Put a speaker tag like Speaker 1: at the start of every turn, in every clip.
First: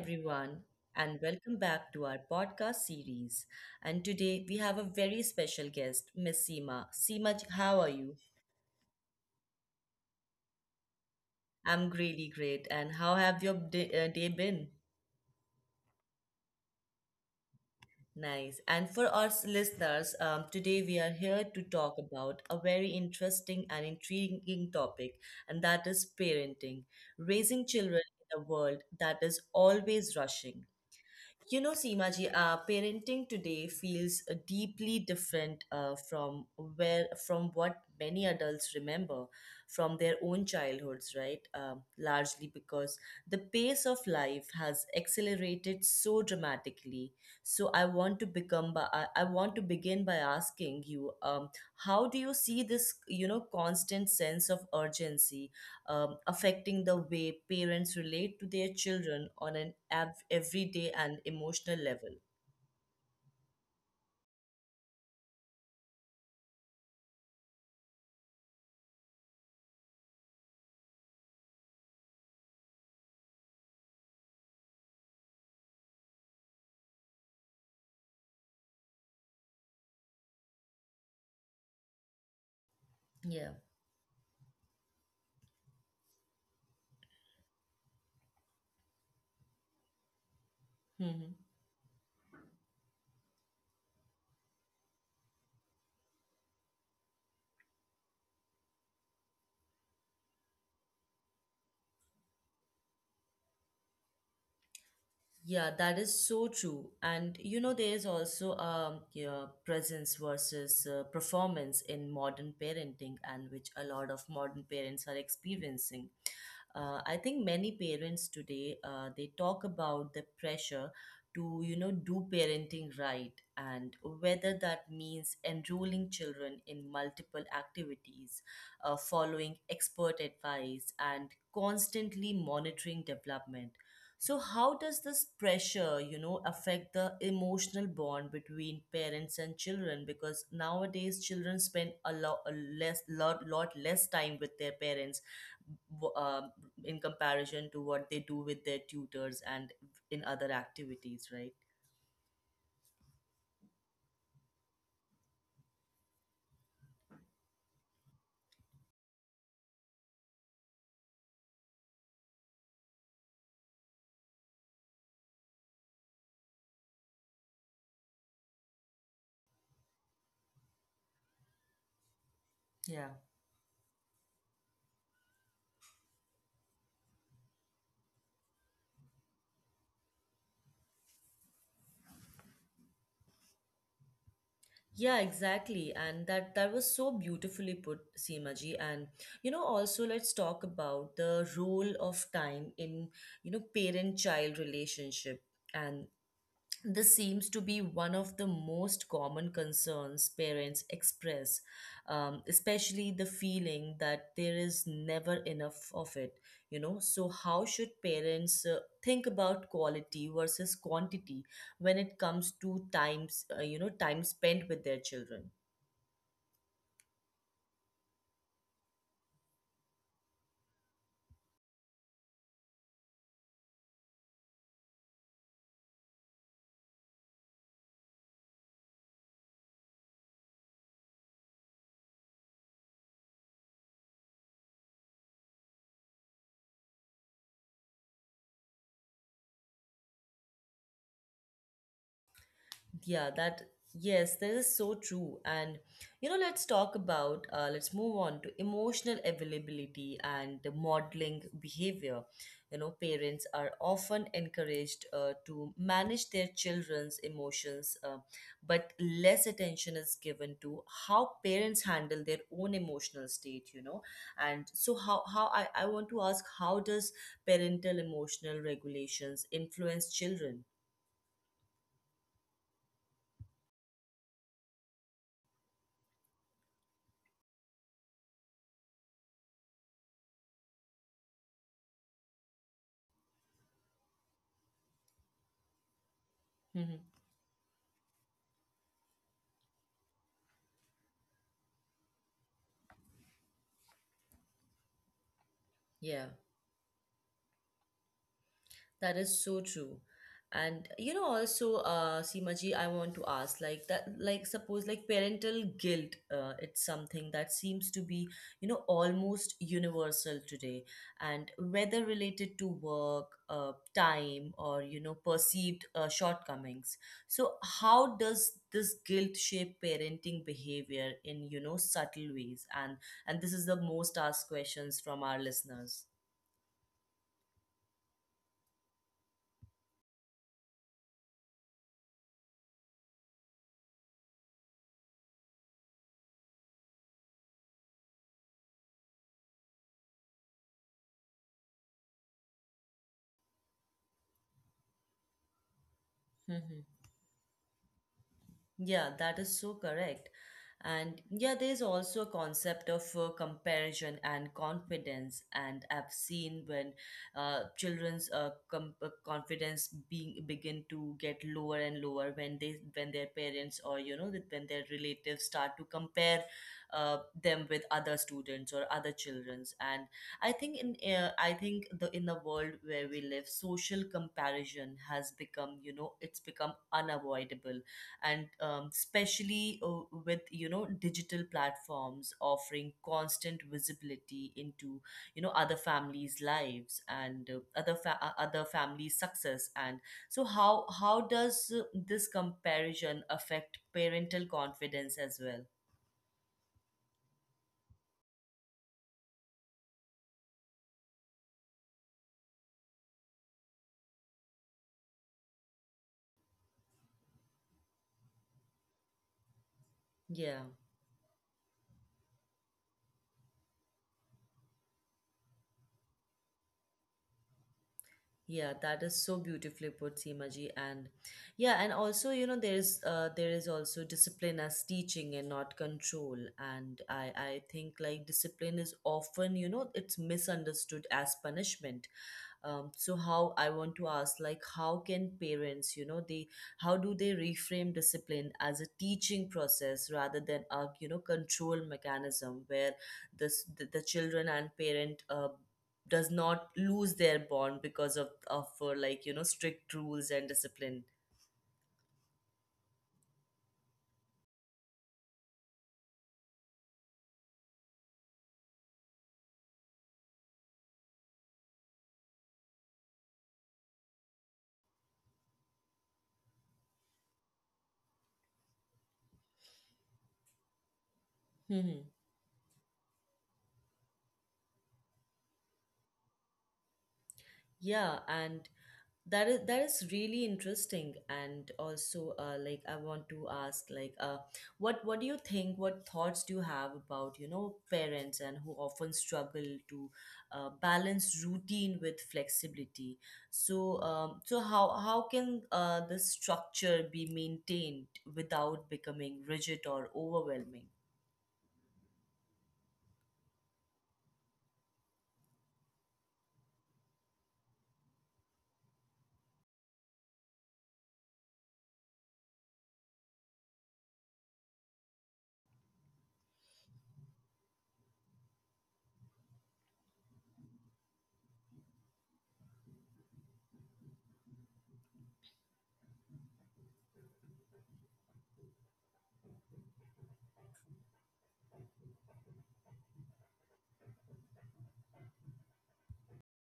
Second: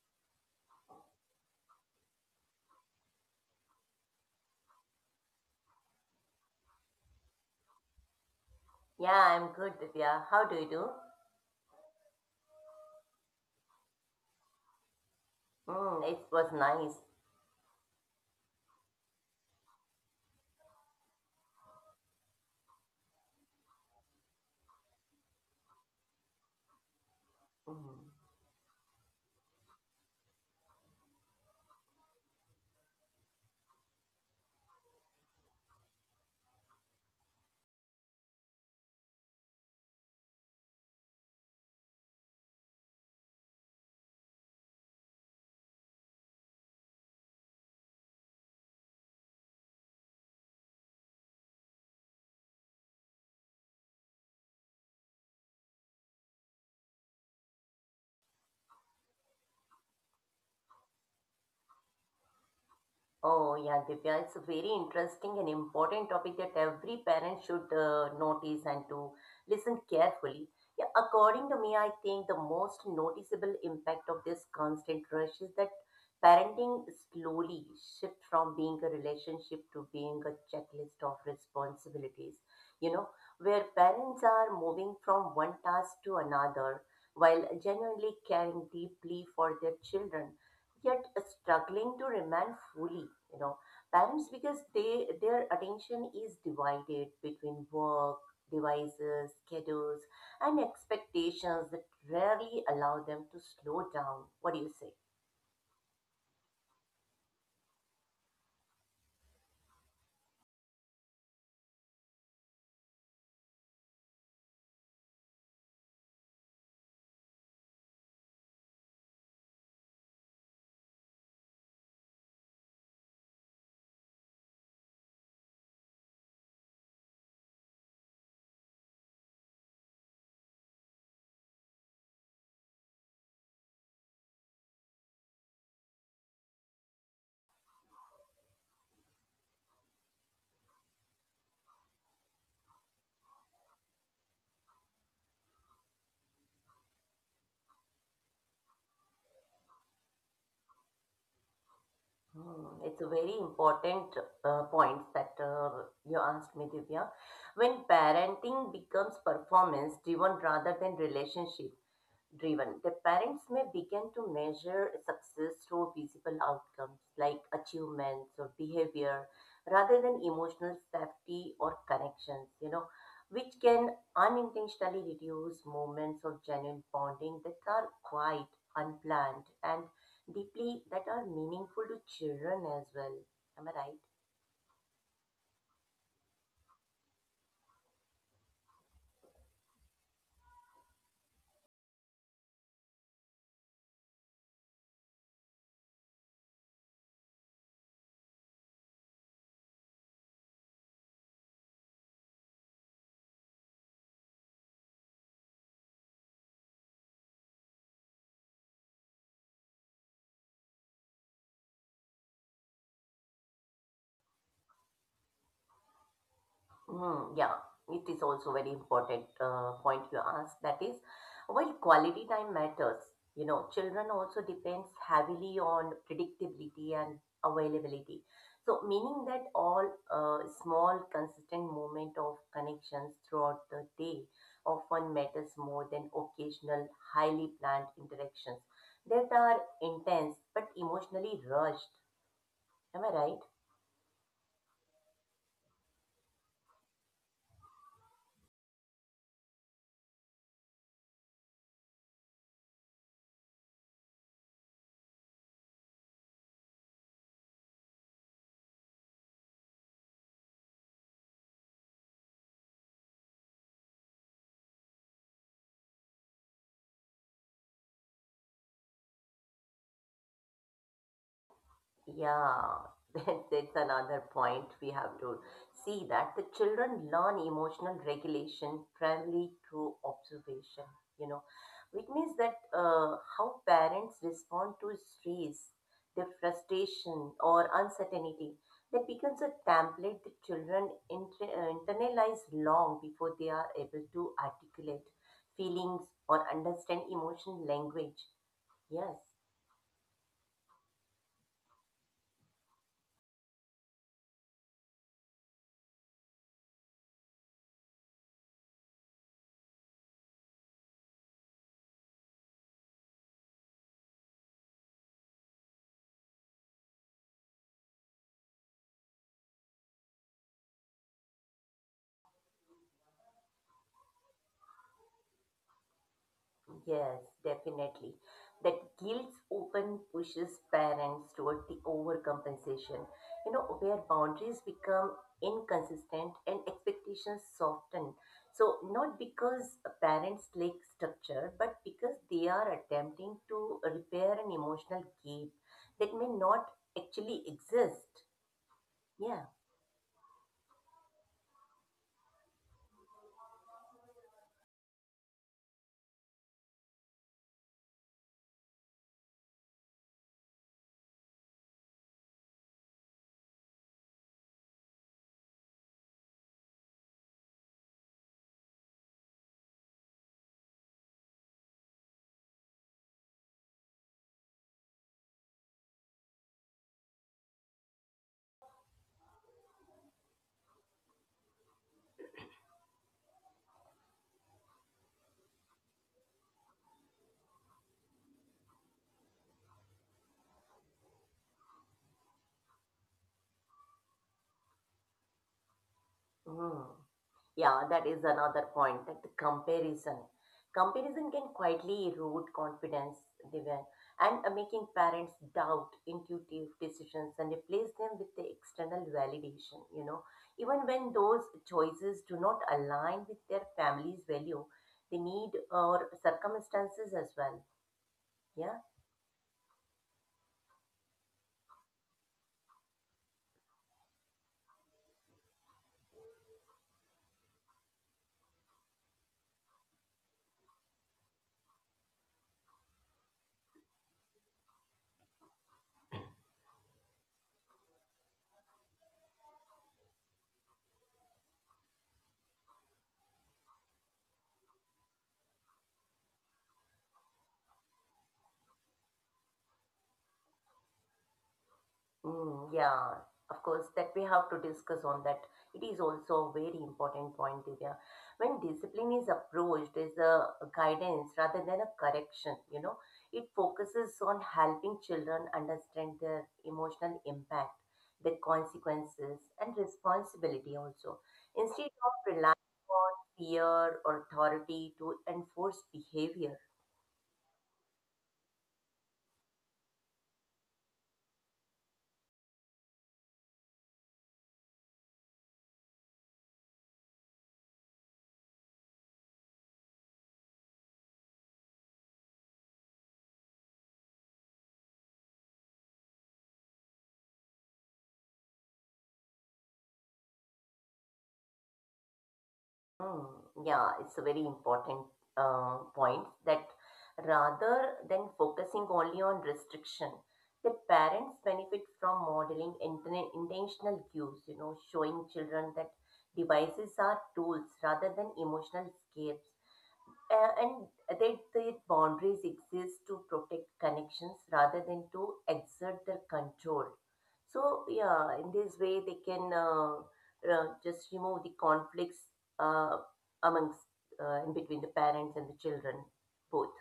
Speaker 1: everyone, and welcome back to our podcast series. And today we have a very special guest, Miss Seema. Seema, how are you?
Speaker 2: Yeah, I'm good, Divya. How do you do?
Speaker 1: I'm really great. And how have your day been?
Speaker 2: Mm, it was nice.
Speaker 1: Nice. And for our listeners, today we are here to talk about a very interesting and intriguing topic, and that is parenting, raising
Speaker 2: Mm.
Speaker 1: children in a world that is always rushing. You know, Seema ji, parenting today feels deeply different from what many adults remember from their own childhoods, right? Largely because the pace of life has accelerated so dramatically. So I want to begin by asking you, how do you see this, you know, constant sense of urgency affecting the way parents relate to their children on an everyday and emotional level.
Speaker 2: Oh, yeah, Divya, it's a very interesting and important topic that every parent should notice and to listen carefully. Yeah, according to me, I think the most noticeable impact of this constant rush is that parenting slowly shifts from being a relationship to being a checklist of responsibilities, you know,
Speaker 1: Yeah.
Speaker 2: where parents are moving from one task to another while genuinely caring deeply for their children yet
Speaker 1: Hmm.
Speaker 2: struggling to remain fully, you know, parents because they their attention is divided between work, devices, schedules, and expectations that rarely allow them to slow down. What do you say?
Speaker 1: Yeah, that is so true. And you know, there is also yeah, presence versus performance in modern parenting, and which a lot of modern parents are experiencing. I think many parents today they talk about the pressure to, you know, do parenting right, and whether that means enrolling children in multiple activities, following expert advice and constantly monitoring development. So how does this pressure, you know, affect the emotional bond between parents and children, because nowadays children spend a lot less lot lot less time with their parents w- um in comparison to what they do with their tutors and in other activities, right?
Speaker 2: Hmm, it's a very important point that you asked me, Divya. When parenting becomes performance driven rather than relationship, driven. The parents may begin to measure success through visible outcomes like achievements or behavior rather than emotional safety or connections, you know,
Speaker 1: Yeah.
Speaker 2: which can unintentionally reduce moments of genuine bonding that are quite unplanned and deeply that are meaningful to children as well. Am I right?
Speaker 1: Yeah, exactly. And that was so beautifully put, Seema ji. And you know, also let's talk about the role of time in, you know, parent-child relationship, and this seems to be one of the most common concerns parents express, especially the feeling that there is never enough of it. You know, so how should parents think about quality versus quantity when it comes to times, you know, time spent with their children?
Speaker 2: Hmm, yeah, it is also very important point you asked. That is, while quality time matters, you know, children also depends heavily on predictability and availability. So, meaning that all small consistent moment of connections throughout the day often matters more than occasional highly planned interactions that are intense but emotionally rushed. Am I
Speaker 1: Yeah,
Speaker 2: right?
Speaker 1: that, yes, that is so true. And, you know, let's talk about, let's move on to emotional availability and the modeling behavior. You know, parents are often encouraged to manage their children's emotions, but less attention is given to how parents handle their own emotional state, you know. And so, how I want to ask, how does parental emotional regulations influence children?
Speaker 2: Yeah, that's another point we have to see that the children learn emotional regulation primarily through observation, you know, which means that how parents respond to stress, their
Speaker 1: Hmm.
Speaker 2: frustration, or uncertainty, that becomes a template the children internalize long before they are able to articulate feelings
Speaker 1: Yeah.
Speaker 2: or understand emotional language. Yes.
Speaker 1: That is so true. And you know, also, Seemaji, I want to ask, like that, like suppose, like parental guilt, it's something that seems to be, you know, almost universal today, and whether related to work, time, or you know, perceived shortcomings. So, how does this guilt shape parenting behavior in, you know, subtle ways? And this is the most asked questions from our listeners.
Speaker 2: Yes, definitely. That guilt often pushes parents toward the overcompensation, you know, where boundaries become inconsistent and expectations soften. So, not because parents lack structure, but because they are attempting to repair an emotional gap that may not
Speaker 1: Mm-hmm.
Speaker 2: actually exist.
Speaker 1: Yeah, that
Speaker 2: Yeah.
Speaker 1: is so correct. And yeah, there's also a concept of comparison and confidence. And I've seen when confidence being begin to get lower and lower when they when their parents or you know that when their relatives start to compare uh, them with other students or other childrens. And I think the in the world where we live, social comparison has become, you know, it's become unavoidable, and especially with, you know, digital platforms offering constant visibility into, you know, other families' lives and other families' success. And so, how does this comparison affect parental confidence as well?
Speaker 2: Hmm. Yeah, that is another point, that the comparison. Comparison can quietly erode confidence, Divya, and making parents doubt intuitive decisions and replace them with the external validation, you know.
Speaker 1: Yeah.
Speaker 2: Even when those choices do not align with their family's value, they need or circumstances as well.
Speaker 1: Yeah,
Speaker 2: Yeah.
Speaker 1: that is so beautifully put, Seemaji. And yeah, and also, you know, there is also discipline as teaching and not control. And I think like discipline is often, you know, it's misunderstood as punishment. So how I want to ask, like how can parents, you know, they how do they reframe discipline as a teaching process rather than a, you know, control mechanism, where the children and parent does not lose their bond because of like, you know, strict rules and discipline.
Speaker 2: Mm, yeah, of course, that we have to discuss on that. It is also a very important point, Divya. When discipline is approached as a guidance rather than a correction, you know, it focuses on helping children understand their emotional impact, their consequences, and responsibility also, instead of relying on fear or authority to enforce behavior.
Speaker 1: Yeah, and that is really interesting. And also, like I want to ask, like, what do you think? What thoughts do you have about, you know, parents and who often struggle to balance routine with flexibility? So, so how can the structure be maintained without becoming rigid or overwhelming?
Speaker 2: Mm, yeah, it's a very important point that rather than focusing only on restriction, the parents benefit from modeling intentional cues, you know, showing children that devices are tools rather than emotional escapes. And that the boundaries exist to protect connections rather than to exert their control. So, yeah, in this way, they can just remove the conflicts uh, amongst in between the parents and the children, both.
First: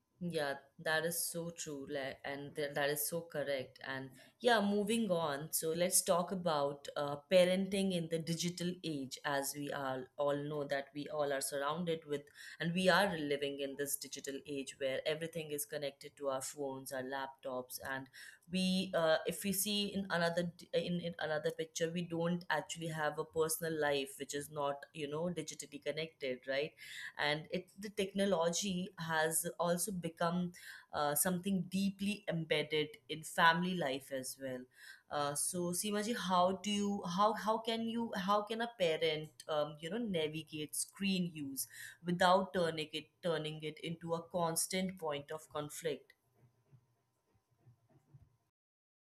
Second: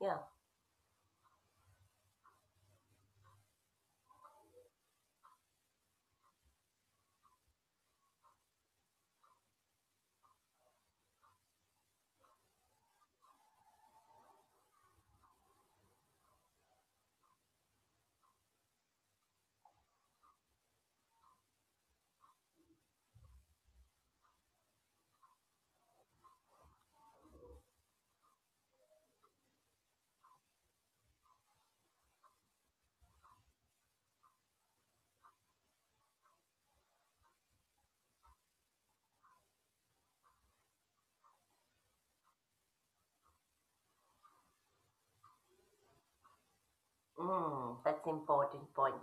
Speaker 2: Yeah.
Speaker 1: Yeah, that is so true, like, and that is so correct. And yeah, moving on. So let's talk about parenting in the digital age, as we are all know that we all are surrounded with, and we are living in this digital age where everything is connected to our phones, our laptops, and we, if we see in another d- in another picture, we don't actually have a personal life which is not, you know, digitally connected, right? And it the technology has also become something deeply embedded in family life as well. So Seema ji, how do you how can you how can a parent, you know, navigate screen use without turning it into a constant point of conflict?
Speaker 2: Mm, that's important point.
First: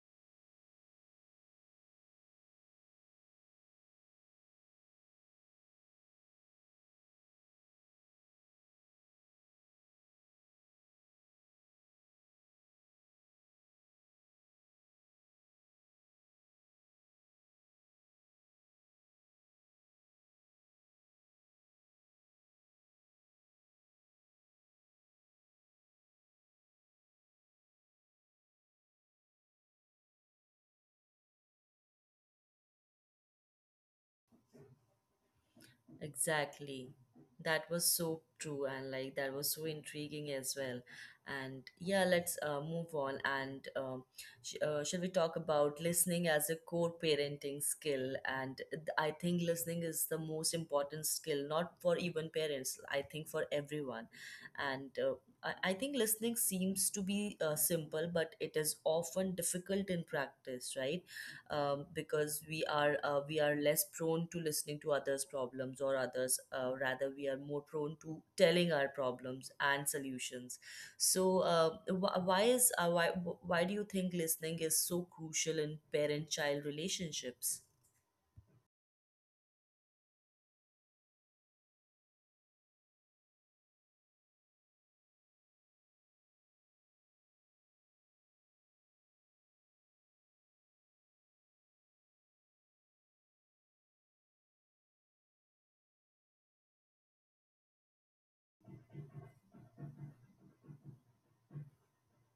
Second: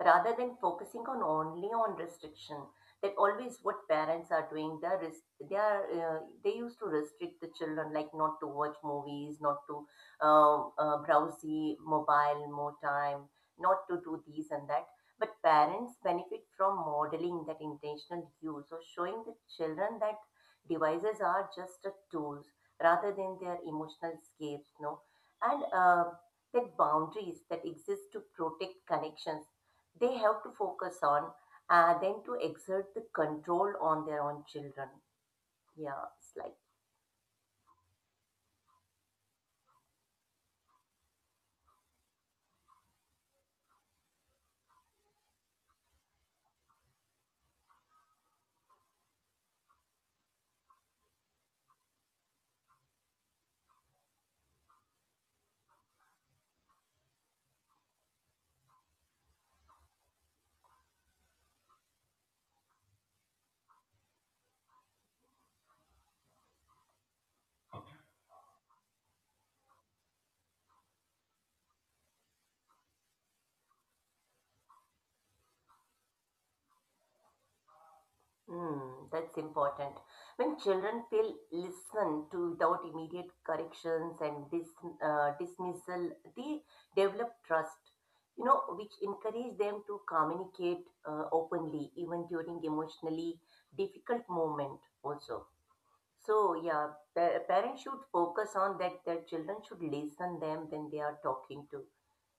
Speaker 2: Rather than focusing on only on restriction, that always what parents are doing, they are they are they used to restrict the children, like not to watch movies, not to browse the mobile more time, not to do these and that. But parents benefit from modeling that intentional use, or showing the children that devices are just a tools rather than their emotional escapes, no, and that boundaries that exist to protect connections they have to focus on than to exert the control on their own children. Yeah, it's like,
Speaker 1: Exactly. That was so true, and like that was so intriguing as well. And yeah, let's move on and should we talk about listening as a core parenting skill? And I think listening is the most important skill, not for even parents, I think for everyone. And I think listening seems to be simple, but it is often difficult in practice, right? Because we are less prone to listening to others' problems or others. Rather, we are more prone to telling our problems and solutions. So, wh- why is why do you think listening is so crucial in parent-child relationships?
Speaker 2: mm, that's important. When children feel listened to without immediate corrections and dismissal, they develop trust, you know, which encourage them to communicate openly even during emotionally difficult moment also. So yeah, parents should focus on that. Their children should listen them when they are talking to.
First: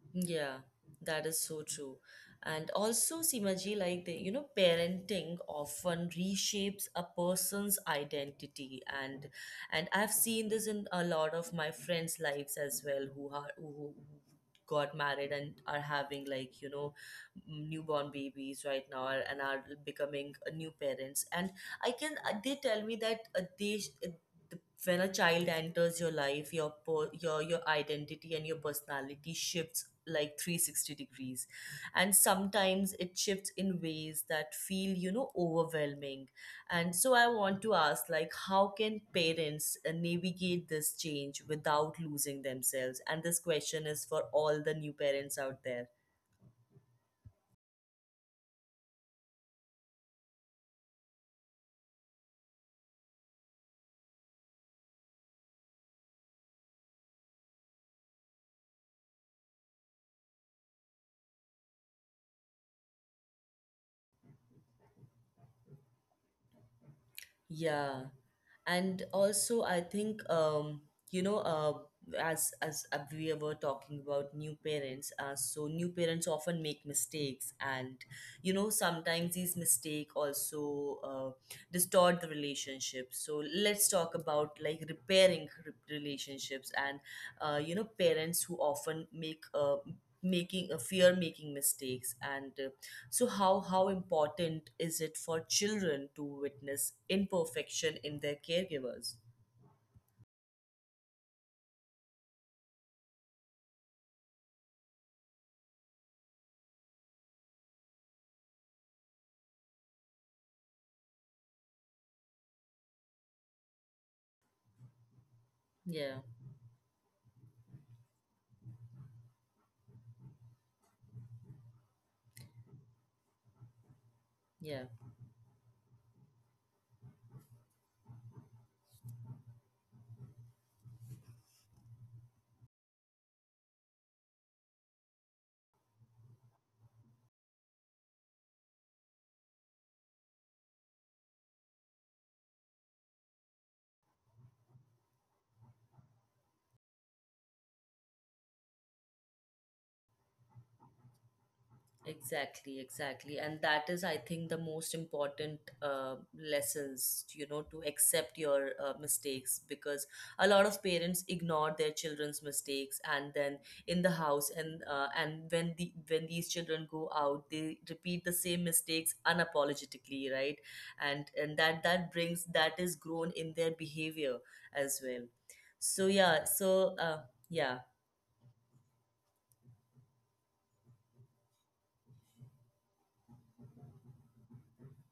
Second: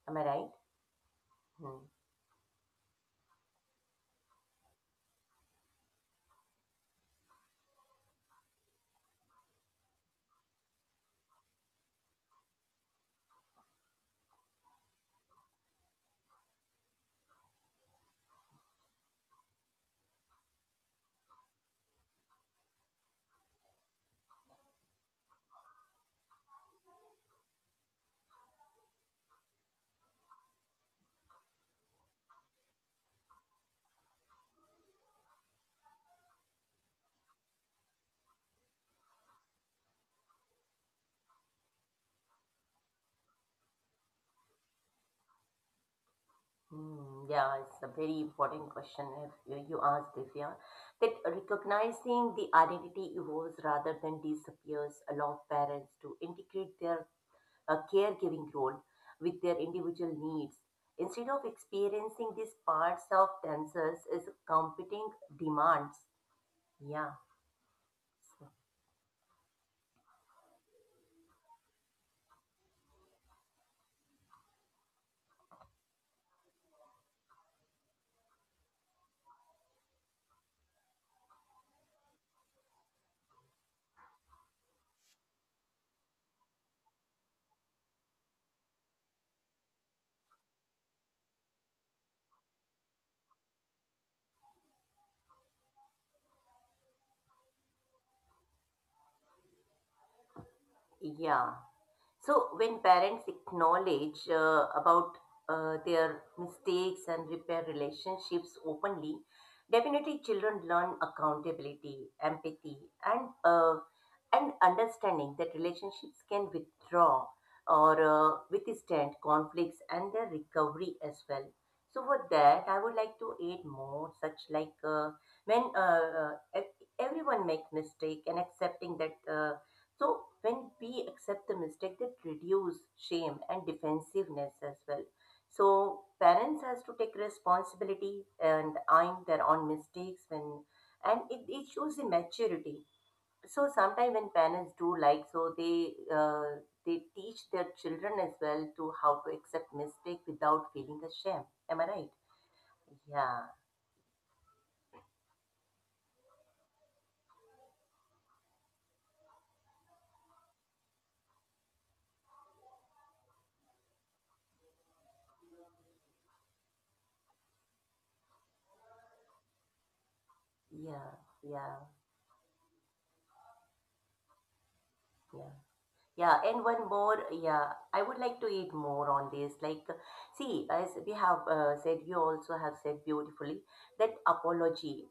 Speaker 2: Am I right?
Speaker 1: Yeah, that is so
Speaker 2: Hmm.
Speaker 1: true. And also, Simaji, like the, you know, parenting often reshapes a person's identity, and I've seen this in a lot of my friends' lives as well, who are who got married and are having, like, you know, newborn babies right now and are becoming new parents. And I can they tell me that the- when a child enters your life, your identity and your personality shifts like 360 degrees, and sometimes it shifts in ways that feel, you know, overwhelming. And so I want to ask, like, how can parents navigate this change without losing themselves? And this question is for all the new parents out there.
Speaker 2: Hmm. Yeah, it's a very important question if you asked if yeah that recognizing the identity evolves rather than disappears allow parents to integrate their caregiving role with their individual needs instead of experiencing these parts of themselves as competing demands. Yeah.
Speaker 1: Yeah,
Speaker 2: So,
Speaker 1: and also I think you know as we were talking about new parents, so new parents often make mistakes, and you know sometimes these mistake also distort the relationship. So let's talk about like repairing relationships and you know parents who often make making a fear making mistakes and so how important is it for children to witness imperfection in their caregivers?
Speaker 2: yeah. So when parents acknowledge about their mistakes and repair relationships openly, definitely children learn accountability, empathy, and understanding that
Speaker 1: Yeah,
Speaker 2: relationships can withdraw or withstand conflicts and their recovery as well. So for that, I would like to add more such like
Speaker 1: yeah.
Speaker 2: when everyone makes mistake and accepting that so when we accept the mistake, that reduce shame and defensiveness as well. So parents has to take responsibility and eyeing their own mistakes when, and it shows the maturity. So sometimes when parents do like so, they teach their children as well to how to accept mistake without feeling ashamed. Am I right?
Speaker 1: Exactly, exactly.
Speaker 2: Yeah,
Speaker 1: And that is, I think, the most important lessons, you know, to accept your mistakes, because a lot of parents ignore their children's mistakes and then in the house, and when these children go out, they repeat the same mistakes unapologetically, right?
Speaker 2: yeah,
Speaker 1: And and that
Speaker 2: yeah,
Speaker 1: that brings that is grown in their behavior as well.
Speaker 2: yeah.
Speaker 1: So
Speaker 2: Yeah,
Speaker 1: yeah,
Speaker 2: and one more, yeah,
Speaker 1: yeah,
Speaker 2: I would like to eat more on this. Like, see, as we have said, you also have said beautifully that apology,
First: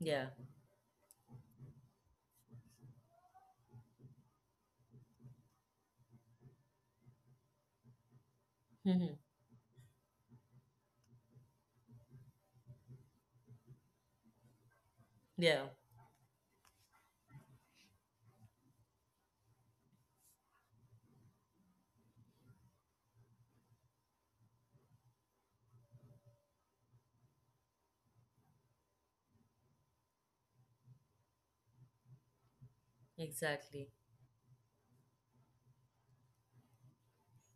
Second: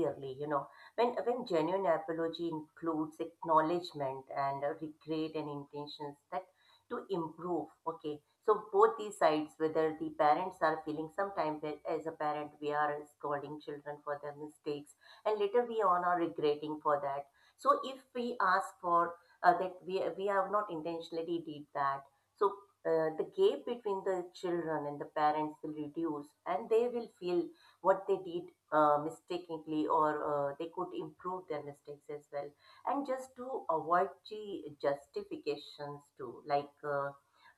Speaker 1: yeah,
Speaker 2: you know, when genuine apology includes acknowledgement and regret and intentions that to improve. Okay, so both these
Speaker 1: hmm,
Speaker 2: sides, whether the parents are feeling sometimes that as a parent we are scolding children for their mistakes, and
Speaker 1: yeah,
Speaker 2: later we on are regretting for that. So if we ask for that we have not intentionally did that. So the gap between the children and the parents will reduce and they will feel what they did mistakenly or they could improve their mistakes as well. And just to
Speaker 1: exactly,
Speaker 2: avoid the justifications too, like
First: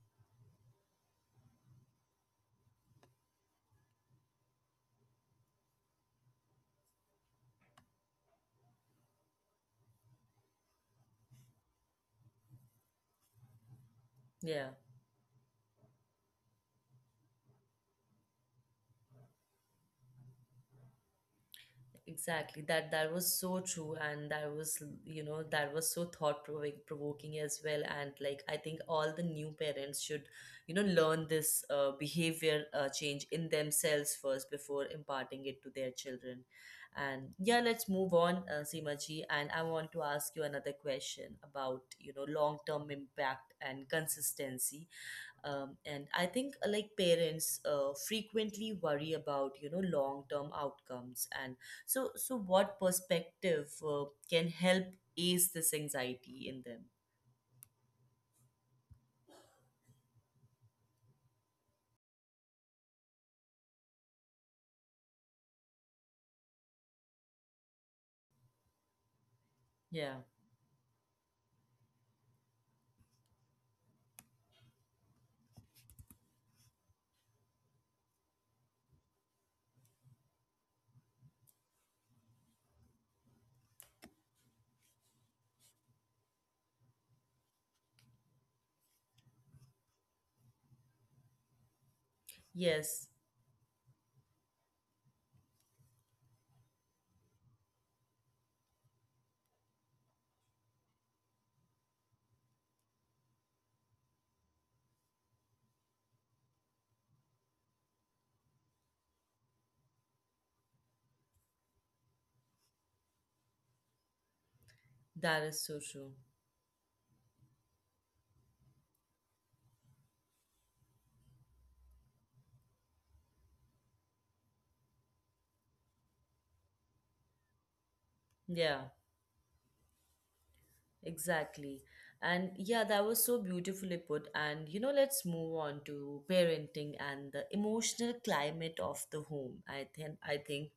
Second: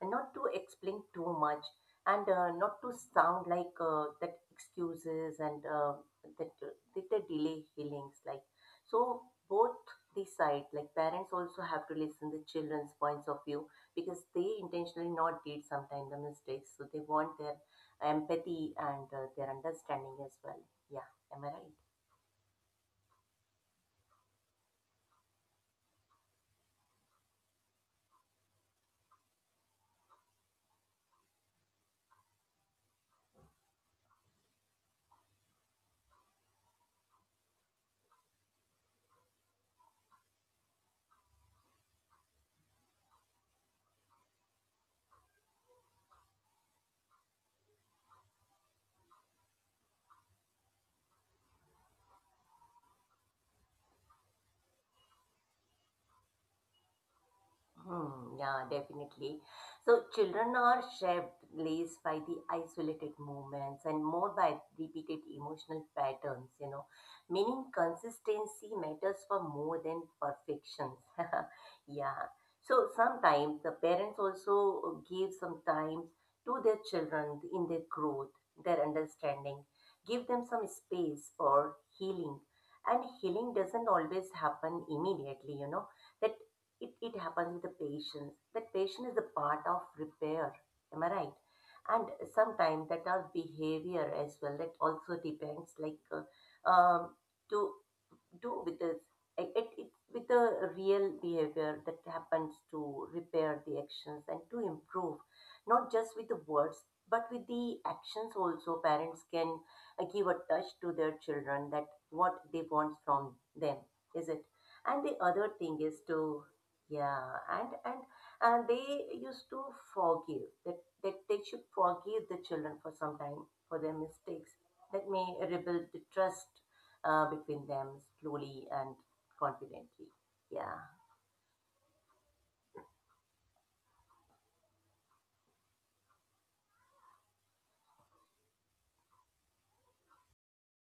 Speaker 2: not to explain too much and not to sound like that excuses and that they delay healings like so both the side like parents also have to listen the children's points of view because they
Speaker 1: yeah.
Speaker 2: intentionally not did sometimes the mistakes so they want their empathy and their understanding as well. Yeah, am I right?
Speaker 1: Exactly. That was so true, and that was, you know, that was so provoking as well. And like I think all the new parents should, you know, learn this behavior change in themselves first before imparting it to their children. And yeah, let's move on, Seemaji, and I want to ask you another question about, you know, long-term impact and consistency. And I think like parents frequently worry about, you know, long term outcomes. And so what perspective can help ace this anxiety in them?
Speaker 2: Hmm, yeah, definitely. So children are shaped less by the isolated movements and more by repeated emotional patterns, you know, meaning consistency matters for more than
Speaker 1: Yeah.
Speaker 2: perfections. Yeah. So sometimes the parents also give some time to their children in their growth, their understanding, give them some space for healing. And healing doesn't always happen immediately, you know that it happens with the patience. That patience is a part of repair. Am I right? And sometimes that
Speaker 1: Yes,
Speaker 2: our behavior as well, that also depends. Like to do with this it with the real behavior that happens to repair the actions and to improve, not just with the words but with the actions also parents can give a touch to their children that what they want from them, is it? And the other
Speaker 1: that is
Speaker 2: thing
Speaker 1: so
Speaker 2: is
Speaker 1: true.
Speaker 2: to, yeah, and and and they used to forgive that, that they should forgive the children for some time for their mistakes, that may rebuild the trust between them slowly
Speaker 1: Yeah.
Speaker 2: and confidently. Yeah.
Speaker 1: Exactly. And yeah, that was so beautifully put. And you know, let's move on to parenting and the emotional climate of the home. I think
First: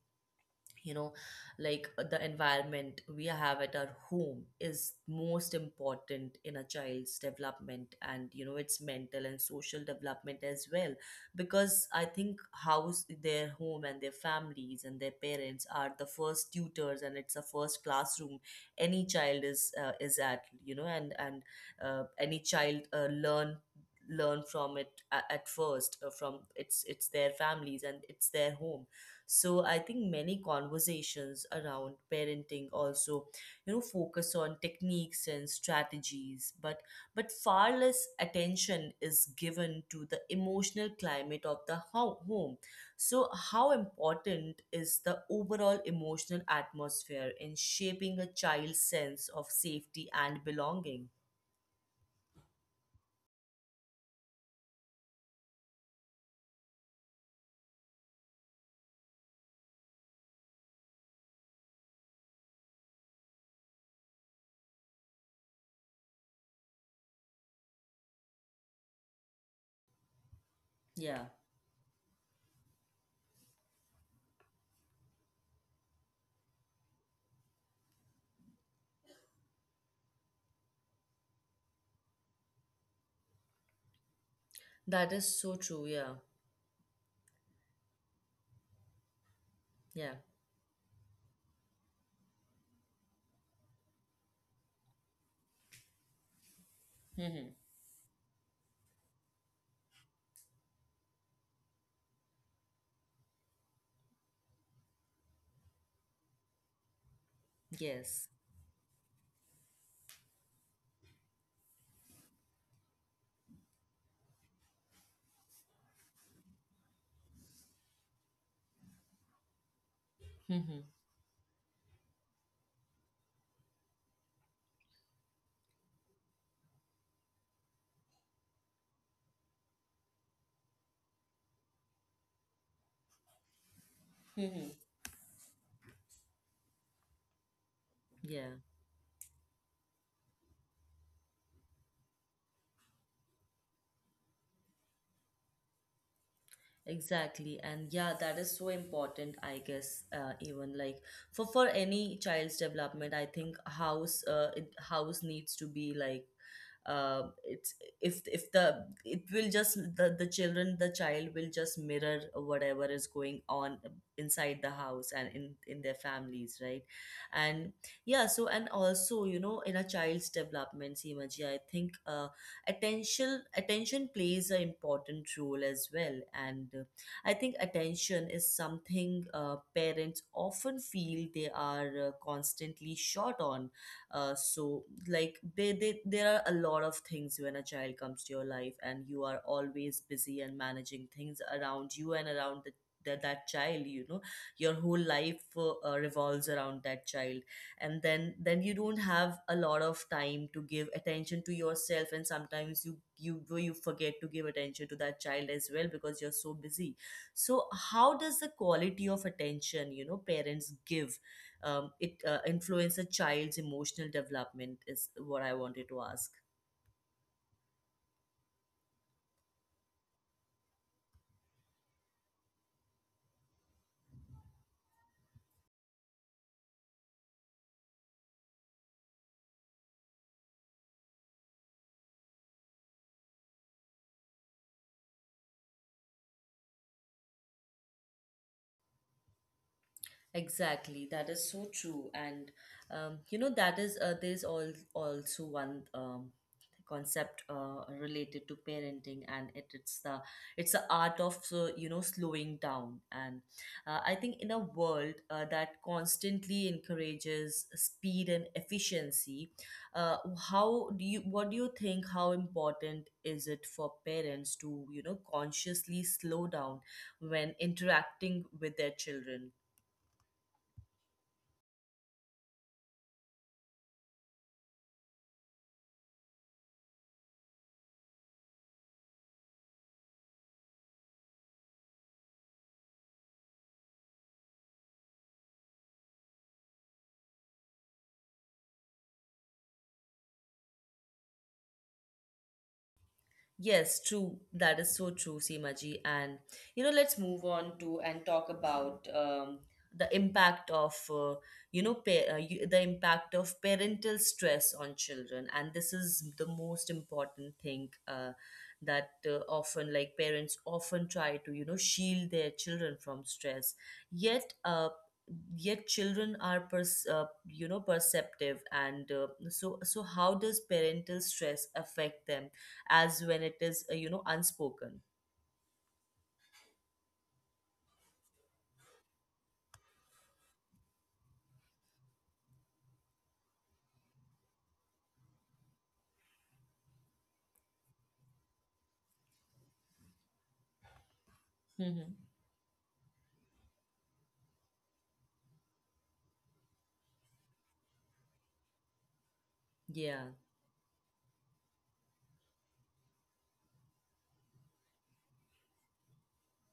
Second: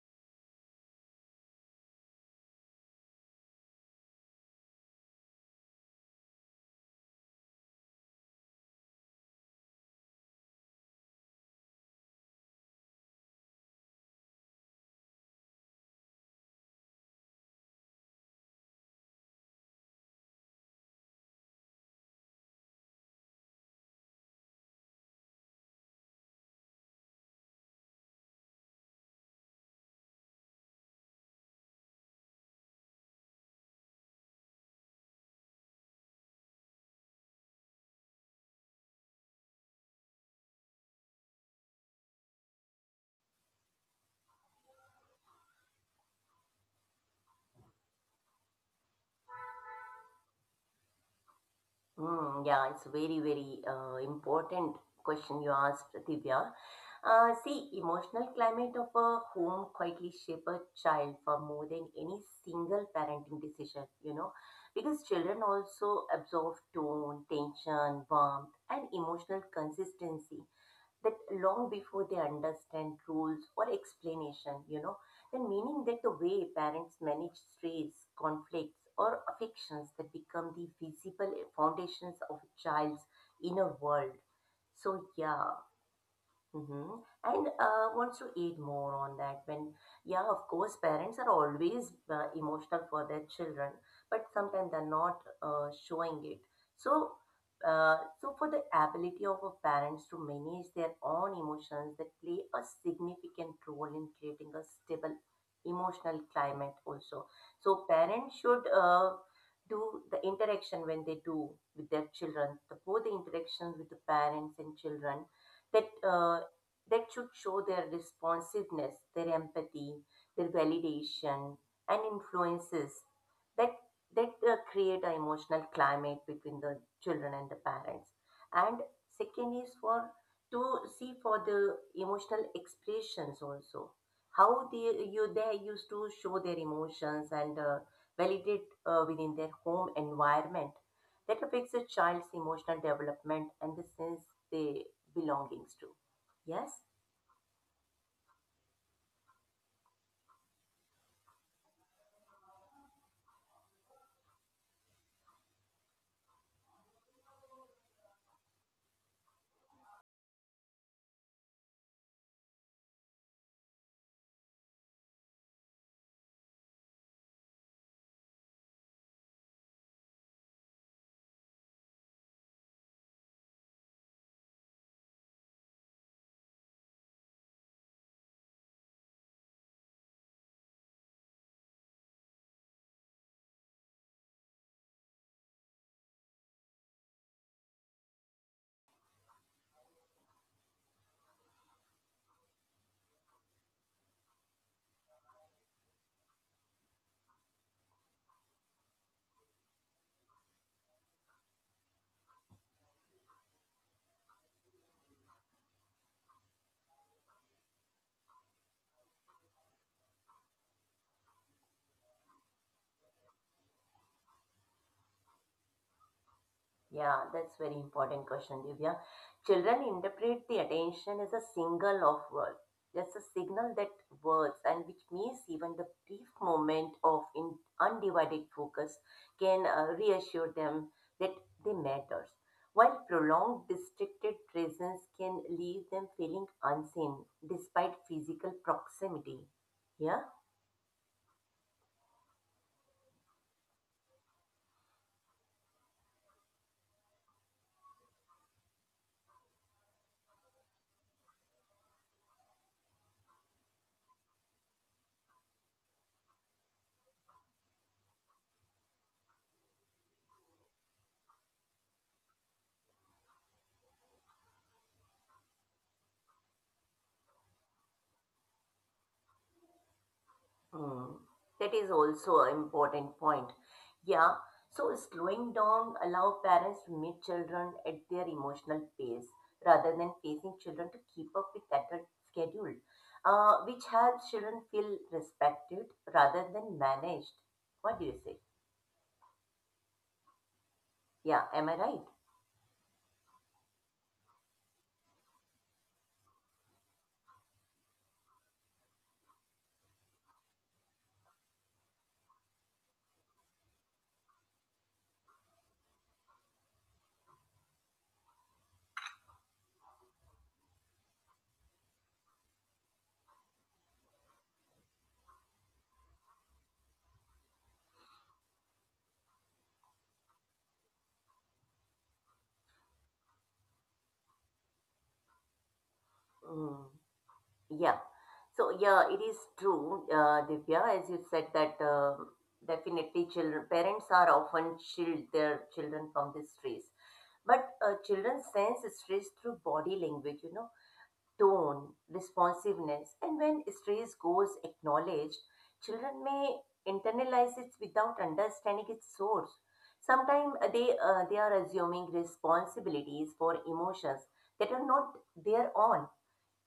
Speaker 1: you know, the environment we have at our home is most important in a child's development, and you know, its mental and social development as well. Because I think house, their home and their families and their parents are the first tutors, and it's the first classroom any child is at, you know. And Any child learn learn from it at first, from it's their families and it's their home. So I think many conversations around parenting also, you know, focus on techniques and strategies, but far less attention is given to the emotional climate of the home. So how important is the overall emotional atmosphere in shaping a child's sense of safety and belonging?
Speaker 2: Mm, yeah, it's very, very important question you asked, Divya. See, emotional climate of a home quietly shape a child for more than any single parenting decision, you know, because children also absorb tone, tension, warmth, and emotional consistency that
Speaker 1: Yeah,
Speaker 2: long before they understand rules or explanation, you know, then meaning that the way parents manage stress, conflicts, or affections that become the visible foundations of a child's inner world.
Speaker 1: that
Speaker 2: So,
Speaker 1: is so
Speaker 2: yeah.
Speaker 1: true. Yeah.
Speaker 2: Mm-hmm. And wants to aid more on that when,
Speaker 1: Yeah.
Speaker 2: yeah, of course, parents are always emotional for their children, but sometimes they're not showing it. So,
Speaker 1: Hmm.
Speaker 2: so for the ability of a parents to manage their own emotions, that play a significant role in creating a stable emotional climate also. So
Speaker 1: Yes.
Speaker 2: parents should do the interaction when they do with their children, both the interactions with the parents and children, that that should show their responsiveness, their empathy, their validation, and influences that create an emotional climate between the children and the parents. And second is for to see for the emotional expressions also, how
Speaker 1: Mm-hmm.
Speaker 2: they used to show their emotions and
Speaker 1: Yeah.
Speaker 2: validate within their home environment that affects a child's emotional development and the sense they belongings to. Yes.
Speaker 1: Exactly, and yeah, that is so important, I guess. Even like for any child's development, I think house needs to be like it's if the child will just mirror whatever is going on inside the house and in their families, right? And yeah. So and also, you know, in a child's development, Seemaji, I think attention plays an important role as well. And I think attention is something parents often feel they are constantly short on. So like, they there are a lot of things when a child comes to your life, and you are always busy and managing things around you and around that child, you know. Your whole life revolves around that child, and then you don't have a lot of time to give attention to yourself, and sometimes you forget to give attention to that child as well because you're so busy. So how does the quality of attention, you know, parents give, it influence a child's emotional development is what I wanted to ask.
Speaker 2: Yeah, that's very important question, Divya. Children interpret the attention as a single of word. That's a signal that words, and which means even the brief moment of in undivided focus, can reassure them that they matters. While prolonged distracted presence can leave them feeling unseen despite physical proximity. Yeah.
Speaker 1: Exactly, that is so true. And you know, that is there's all also one concept related to parenting, and it's the art of, you know, slowing down. And I think in a world that constantly encourages speed and efficiency, uh, how do you what do you think? How important is it for parents to, you know, consciously slow down when interacting with their children?
Speaker 2: Mm, that is also an important point. Yeah. So slowing down allow parents to meet children at their emotional pace rather than pacing children to keep up with adult schedule, which helps children feel respected rather than managed. What do you say? Yeah, am I right?
Speaker 1: Yes, true. That is so true, Seemaji. And you know, let's move on to and talk about the impact of, you know, the impact of parental stress on children. And this is the most important thing, that often like parents often try to, you know, shield their children from stress. Yet, children are you know, perceptive. And so, so how does parental stress affect them, as when it is, you know, unspoken?
Speaker 2: Mm. Yeah. So yeah, it is true, Divya, as you said that definitely children parents are often shield their children from this stress. But children sense stress through body language, tone,
Speaker 1: Mm-hmm.
Speaker 2: responsiveness, and when stress goes acknowledged, children may internalize it without understanding its source.
Speaker 1: Yeah.
Speaker 2: Sometimes they are assuming responsibilities for emotions that are not their own.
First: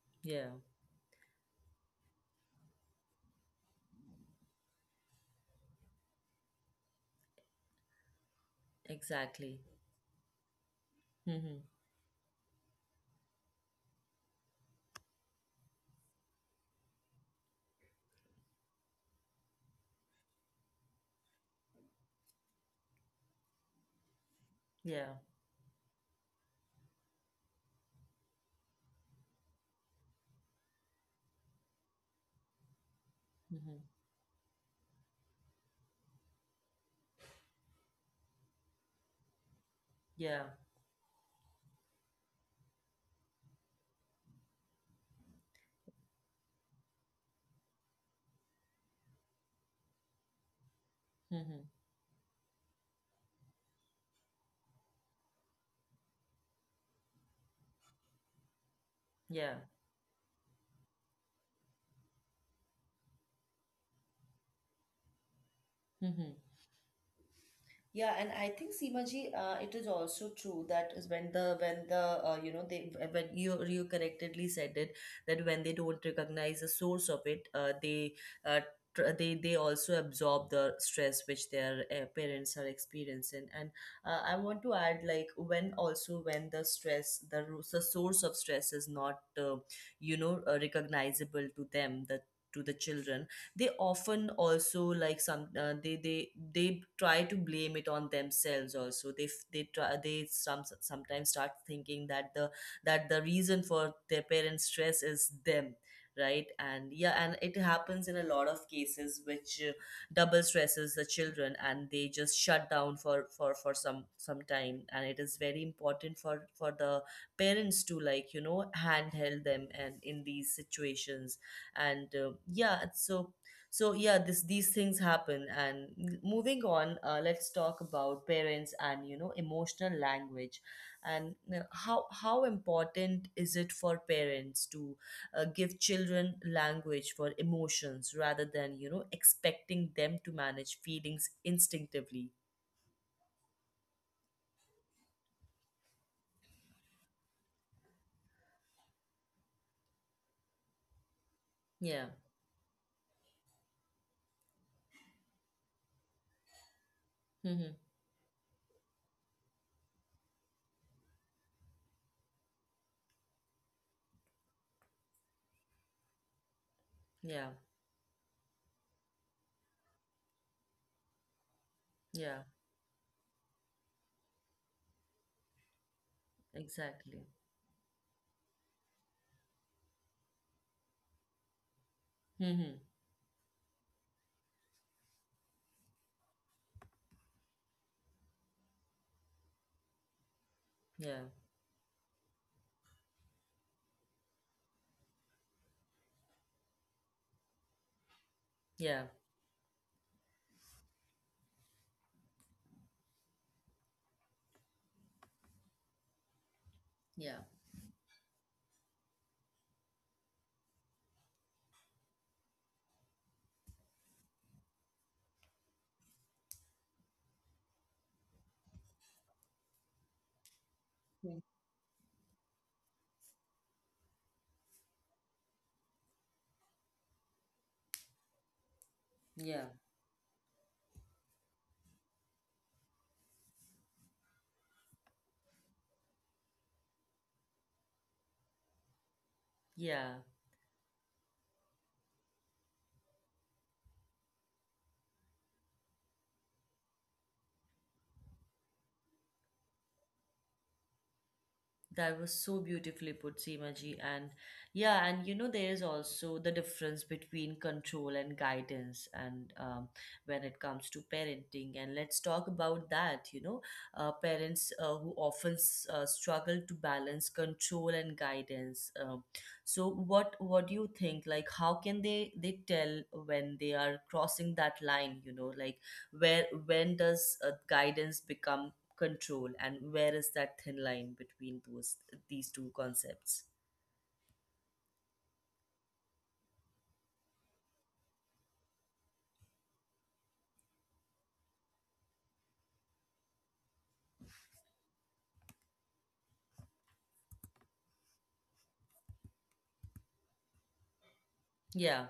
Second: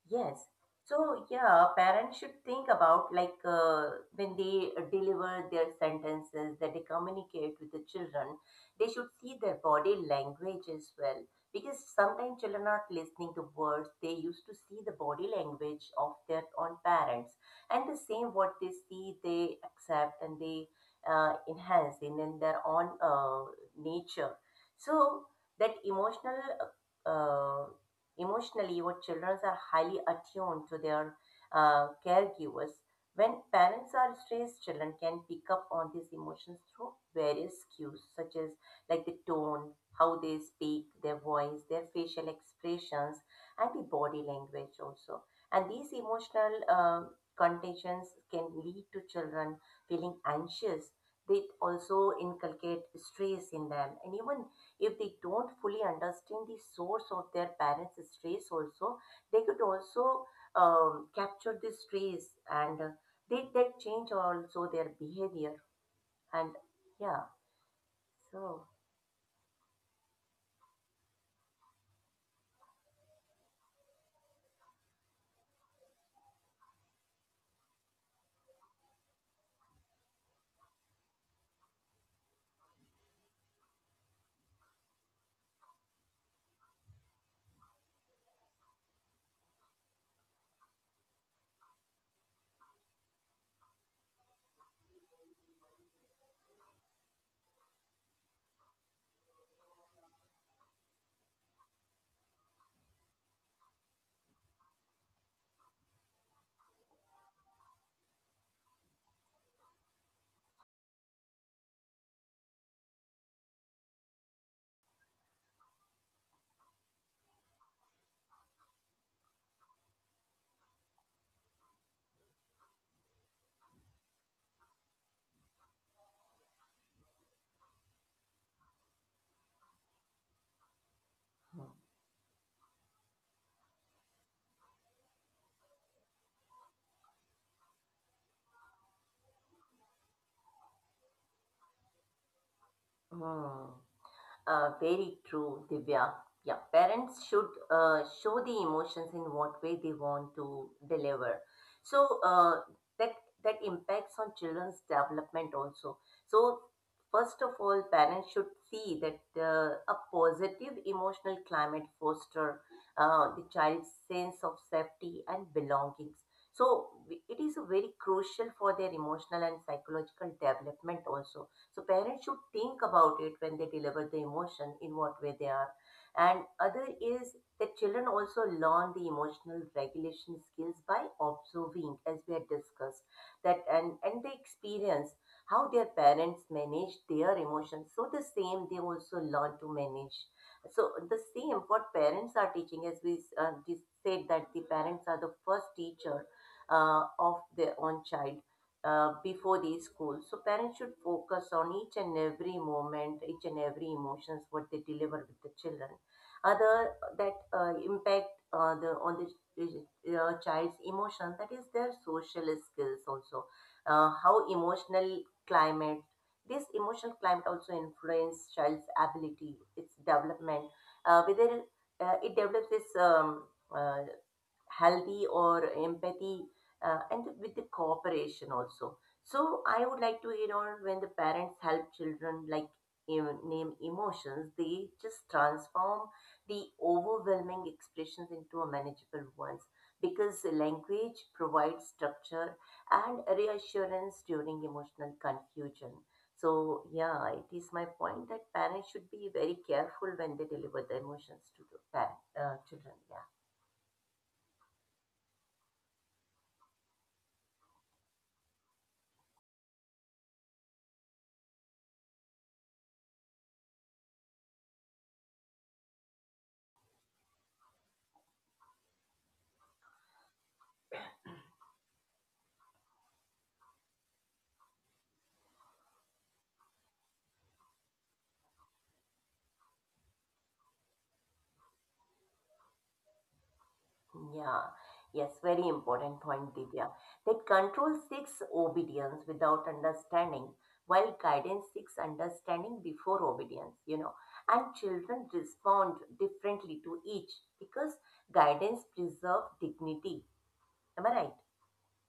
Speaker 2: Yes.
Speaker 1: Yeah.
Speaker 2: So, yeah, parents should think about like when they deliver their sentences that they communicate with the children, they should see their
Speaker 1: Exactly.
Speaker 2: body language as well.
Speaker 1: Mm-hmm.
Speaker 2: Because sometimes children are not listening to words, they used to see the body language of their own parents. And the same what they see, they accept and they enhance in their own nature.
Speaker 1: Yeah.
Speaker 2: So, that emotional uh, emotionally, your children are highly attuned to their caregivers. When
Speaker 1: Mm-hmm.
Speaker 2: parents are stressed, children can pick up on these emotions through various cues, such as like the tone, how they
Speaker 1: Yeah.
Speaker 2: speak, their voice, their facial expressions, and the body language also. And these emotional conditions can lead to children feeling anxious. They
Speaker 1: Mm-hmm.
Speaker 2: also inculcate stress in them, and even if they don't fully understand the source of their parents' stress also, they
Speaker 1: Yeah.
Speaker 2: could also capture the stress and they that change also their behavior,
Speaker 1: Mm-hmm.
Speaker 2: and yeah,
Speaker 1: Yeah, and I
Speaker 2: so,
Speaker 1: think, Seemaji, it is also true that is when the you know, they, when you, correctly said it, that when they don't recognize the source of it, uh, they also absorb the stress which their parents are experiencing. And I want to add, like, when also when the source of stress is not, recognizable to them, the to the children, they often also like some they try to blame it on themselves also. They sometimes start thinking that the reason for their parents stress is them, right? And yeah, and it happens in a lot of cases which double stresses the children, and they just shut down for some time. And it is very important for the parents to, like, you know, handheld them and in these situations. And yeah, so this, these things happen. And moving on, let's talk about parents and, you know, emotional language. And
Speaker 2: hmm.
Speaker 1: how important is it for parents to give children language for emotions rather than, you know, expecting them to manage feelings instinctively?
Speaker 2: Hmm. Very true, Divya. Yeah, parents should show the emotions in what way they want to deliver.
Speaker 1: Yeah.
Speaker 2: So that that impacts on children's development also. So first of
Speaker 1: Mm-hmm.
Speaker 2: all, parents should see that a positive emotional climate foster the child's sense of safety and belongings. So it
Speaker 1: Yeah.
Speaker 2: is very crucial for their emotional and psychological development also. So parents
Speaker 1: Yeah.
Speaker 2: should think about it when they deliver the emotion, in what way they are. And other
Speaker 1: Exactly.
Speaker 2: is that children also learn the emotional regulation skills by observing, as we had
Speaker 1: Mm-hmm.
Speaker 2: discussed, that and they experience how their parents manage their emotions. So the same they also learn to manage. So the
Speaker 1: Yeah.
Speaker 2: same what parents are teaching, as we said that the parents are the first teacher of their own child
Speaker 1: Yeah.
Speaker 2: before these schools. So parents should focus on each and every moment, each and every emotions what they deliver with the children. Other that
Speaker 1: Yeah.
Speaker 2: impact the on the child's emotion, that is their social skills also. How emotional climate, this emotional climate also influence child's ability, its development.
Speaker 1: Mm.
Speaker 2: Whether it develops this uh, healthy or empathy and with the cooperation also. So
Speaker 1: Yeah,
Speaker 2: I would like to add on, when the parents help children like name emotions, they just transform the overwhelming expressions into a manageable ones,
Speaker 1: yeah.
Speaker 2: because language provides structure and reassurance during emotional confusion. So yeah, it is my point that parents should be very careful when they deliver the emotions to the
Speaker 1: That
Speaker 2: parent,
Speaker 1: was so
Speaker 2: children.
Speaker 1: beautifully
Speaker 2: Yeah.
Speaker 1: put, Seema ji. And yeah, and you know, there is also the difference between control and guidance, and when it comes to parenting. And let's talk about that. You know, parents who often s- struggle to balance control and guidance. So, what do you think? Like, how can they tell when they are crossing that line? You know, like where when does guidance become control, and where is that thin line between those these two concepts?
Speaker 2: Yeah, yes, very important point, Divya. That control seeks obedience without understanding, while guidance seeks understanding before obedience. And children respond differently to each because guidance preserves dignity. Am I right?
Speaker 1: Yeah,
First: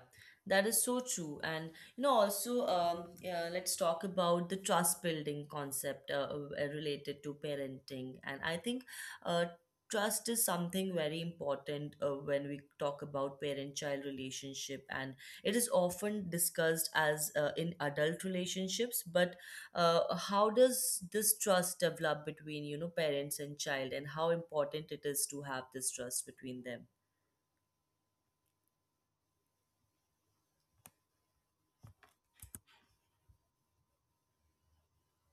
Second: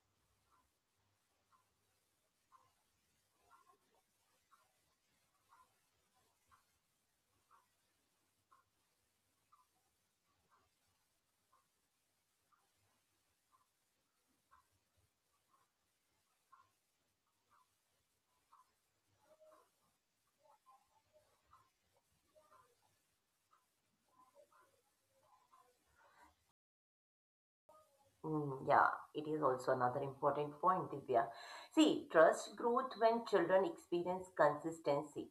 Speaker 1: that is so true. And you know, also, yeah, let's talk about the trust building concept related to parenting. And I think uh, trust is something very important when we talk about parent-child relationship, and it is often discussed as in adult relationships. But how does this trust develop between, you know, parents and child, and how important it is to have this trust between them?
Speaker 2: Mm, yeah, it is also another important point, Divya. See, trust growth when children experience consistency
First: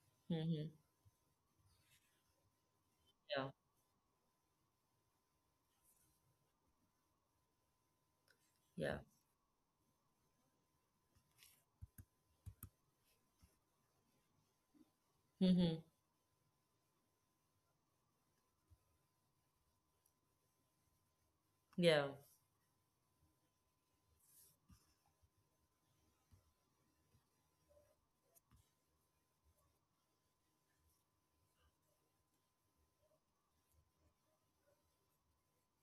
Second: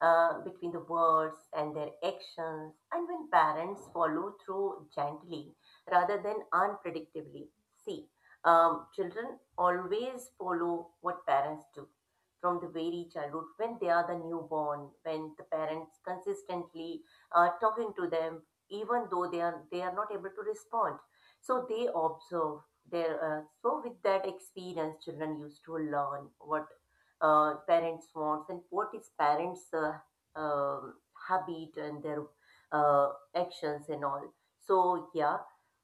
Speaker 1: Mm-hmm.
Speaker 2: between the words and their actions, and when
Speaker 1: Yeah,
Speaker 2: parents follow through gently rather than unpredictably. See,
Speaker 1: yeah.
Speaker 2: children always follow what parents do from the very childhood when they are the newborn, when the
Speaker 1: Mm-hmm.
Speaker 2: parents consistently are talking to them, even though they are not able to respond, so they
Speaker 1: Yeah,
Speaker 2: observe their, so with that experience, children used to learn what parents wants and what is parents' um habit and their uh, actions and all. So yeah,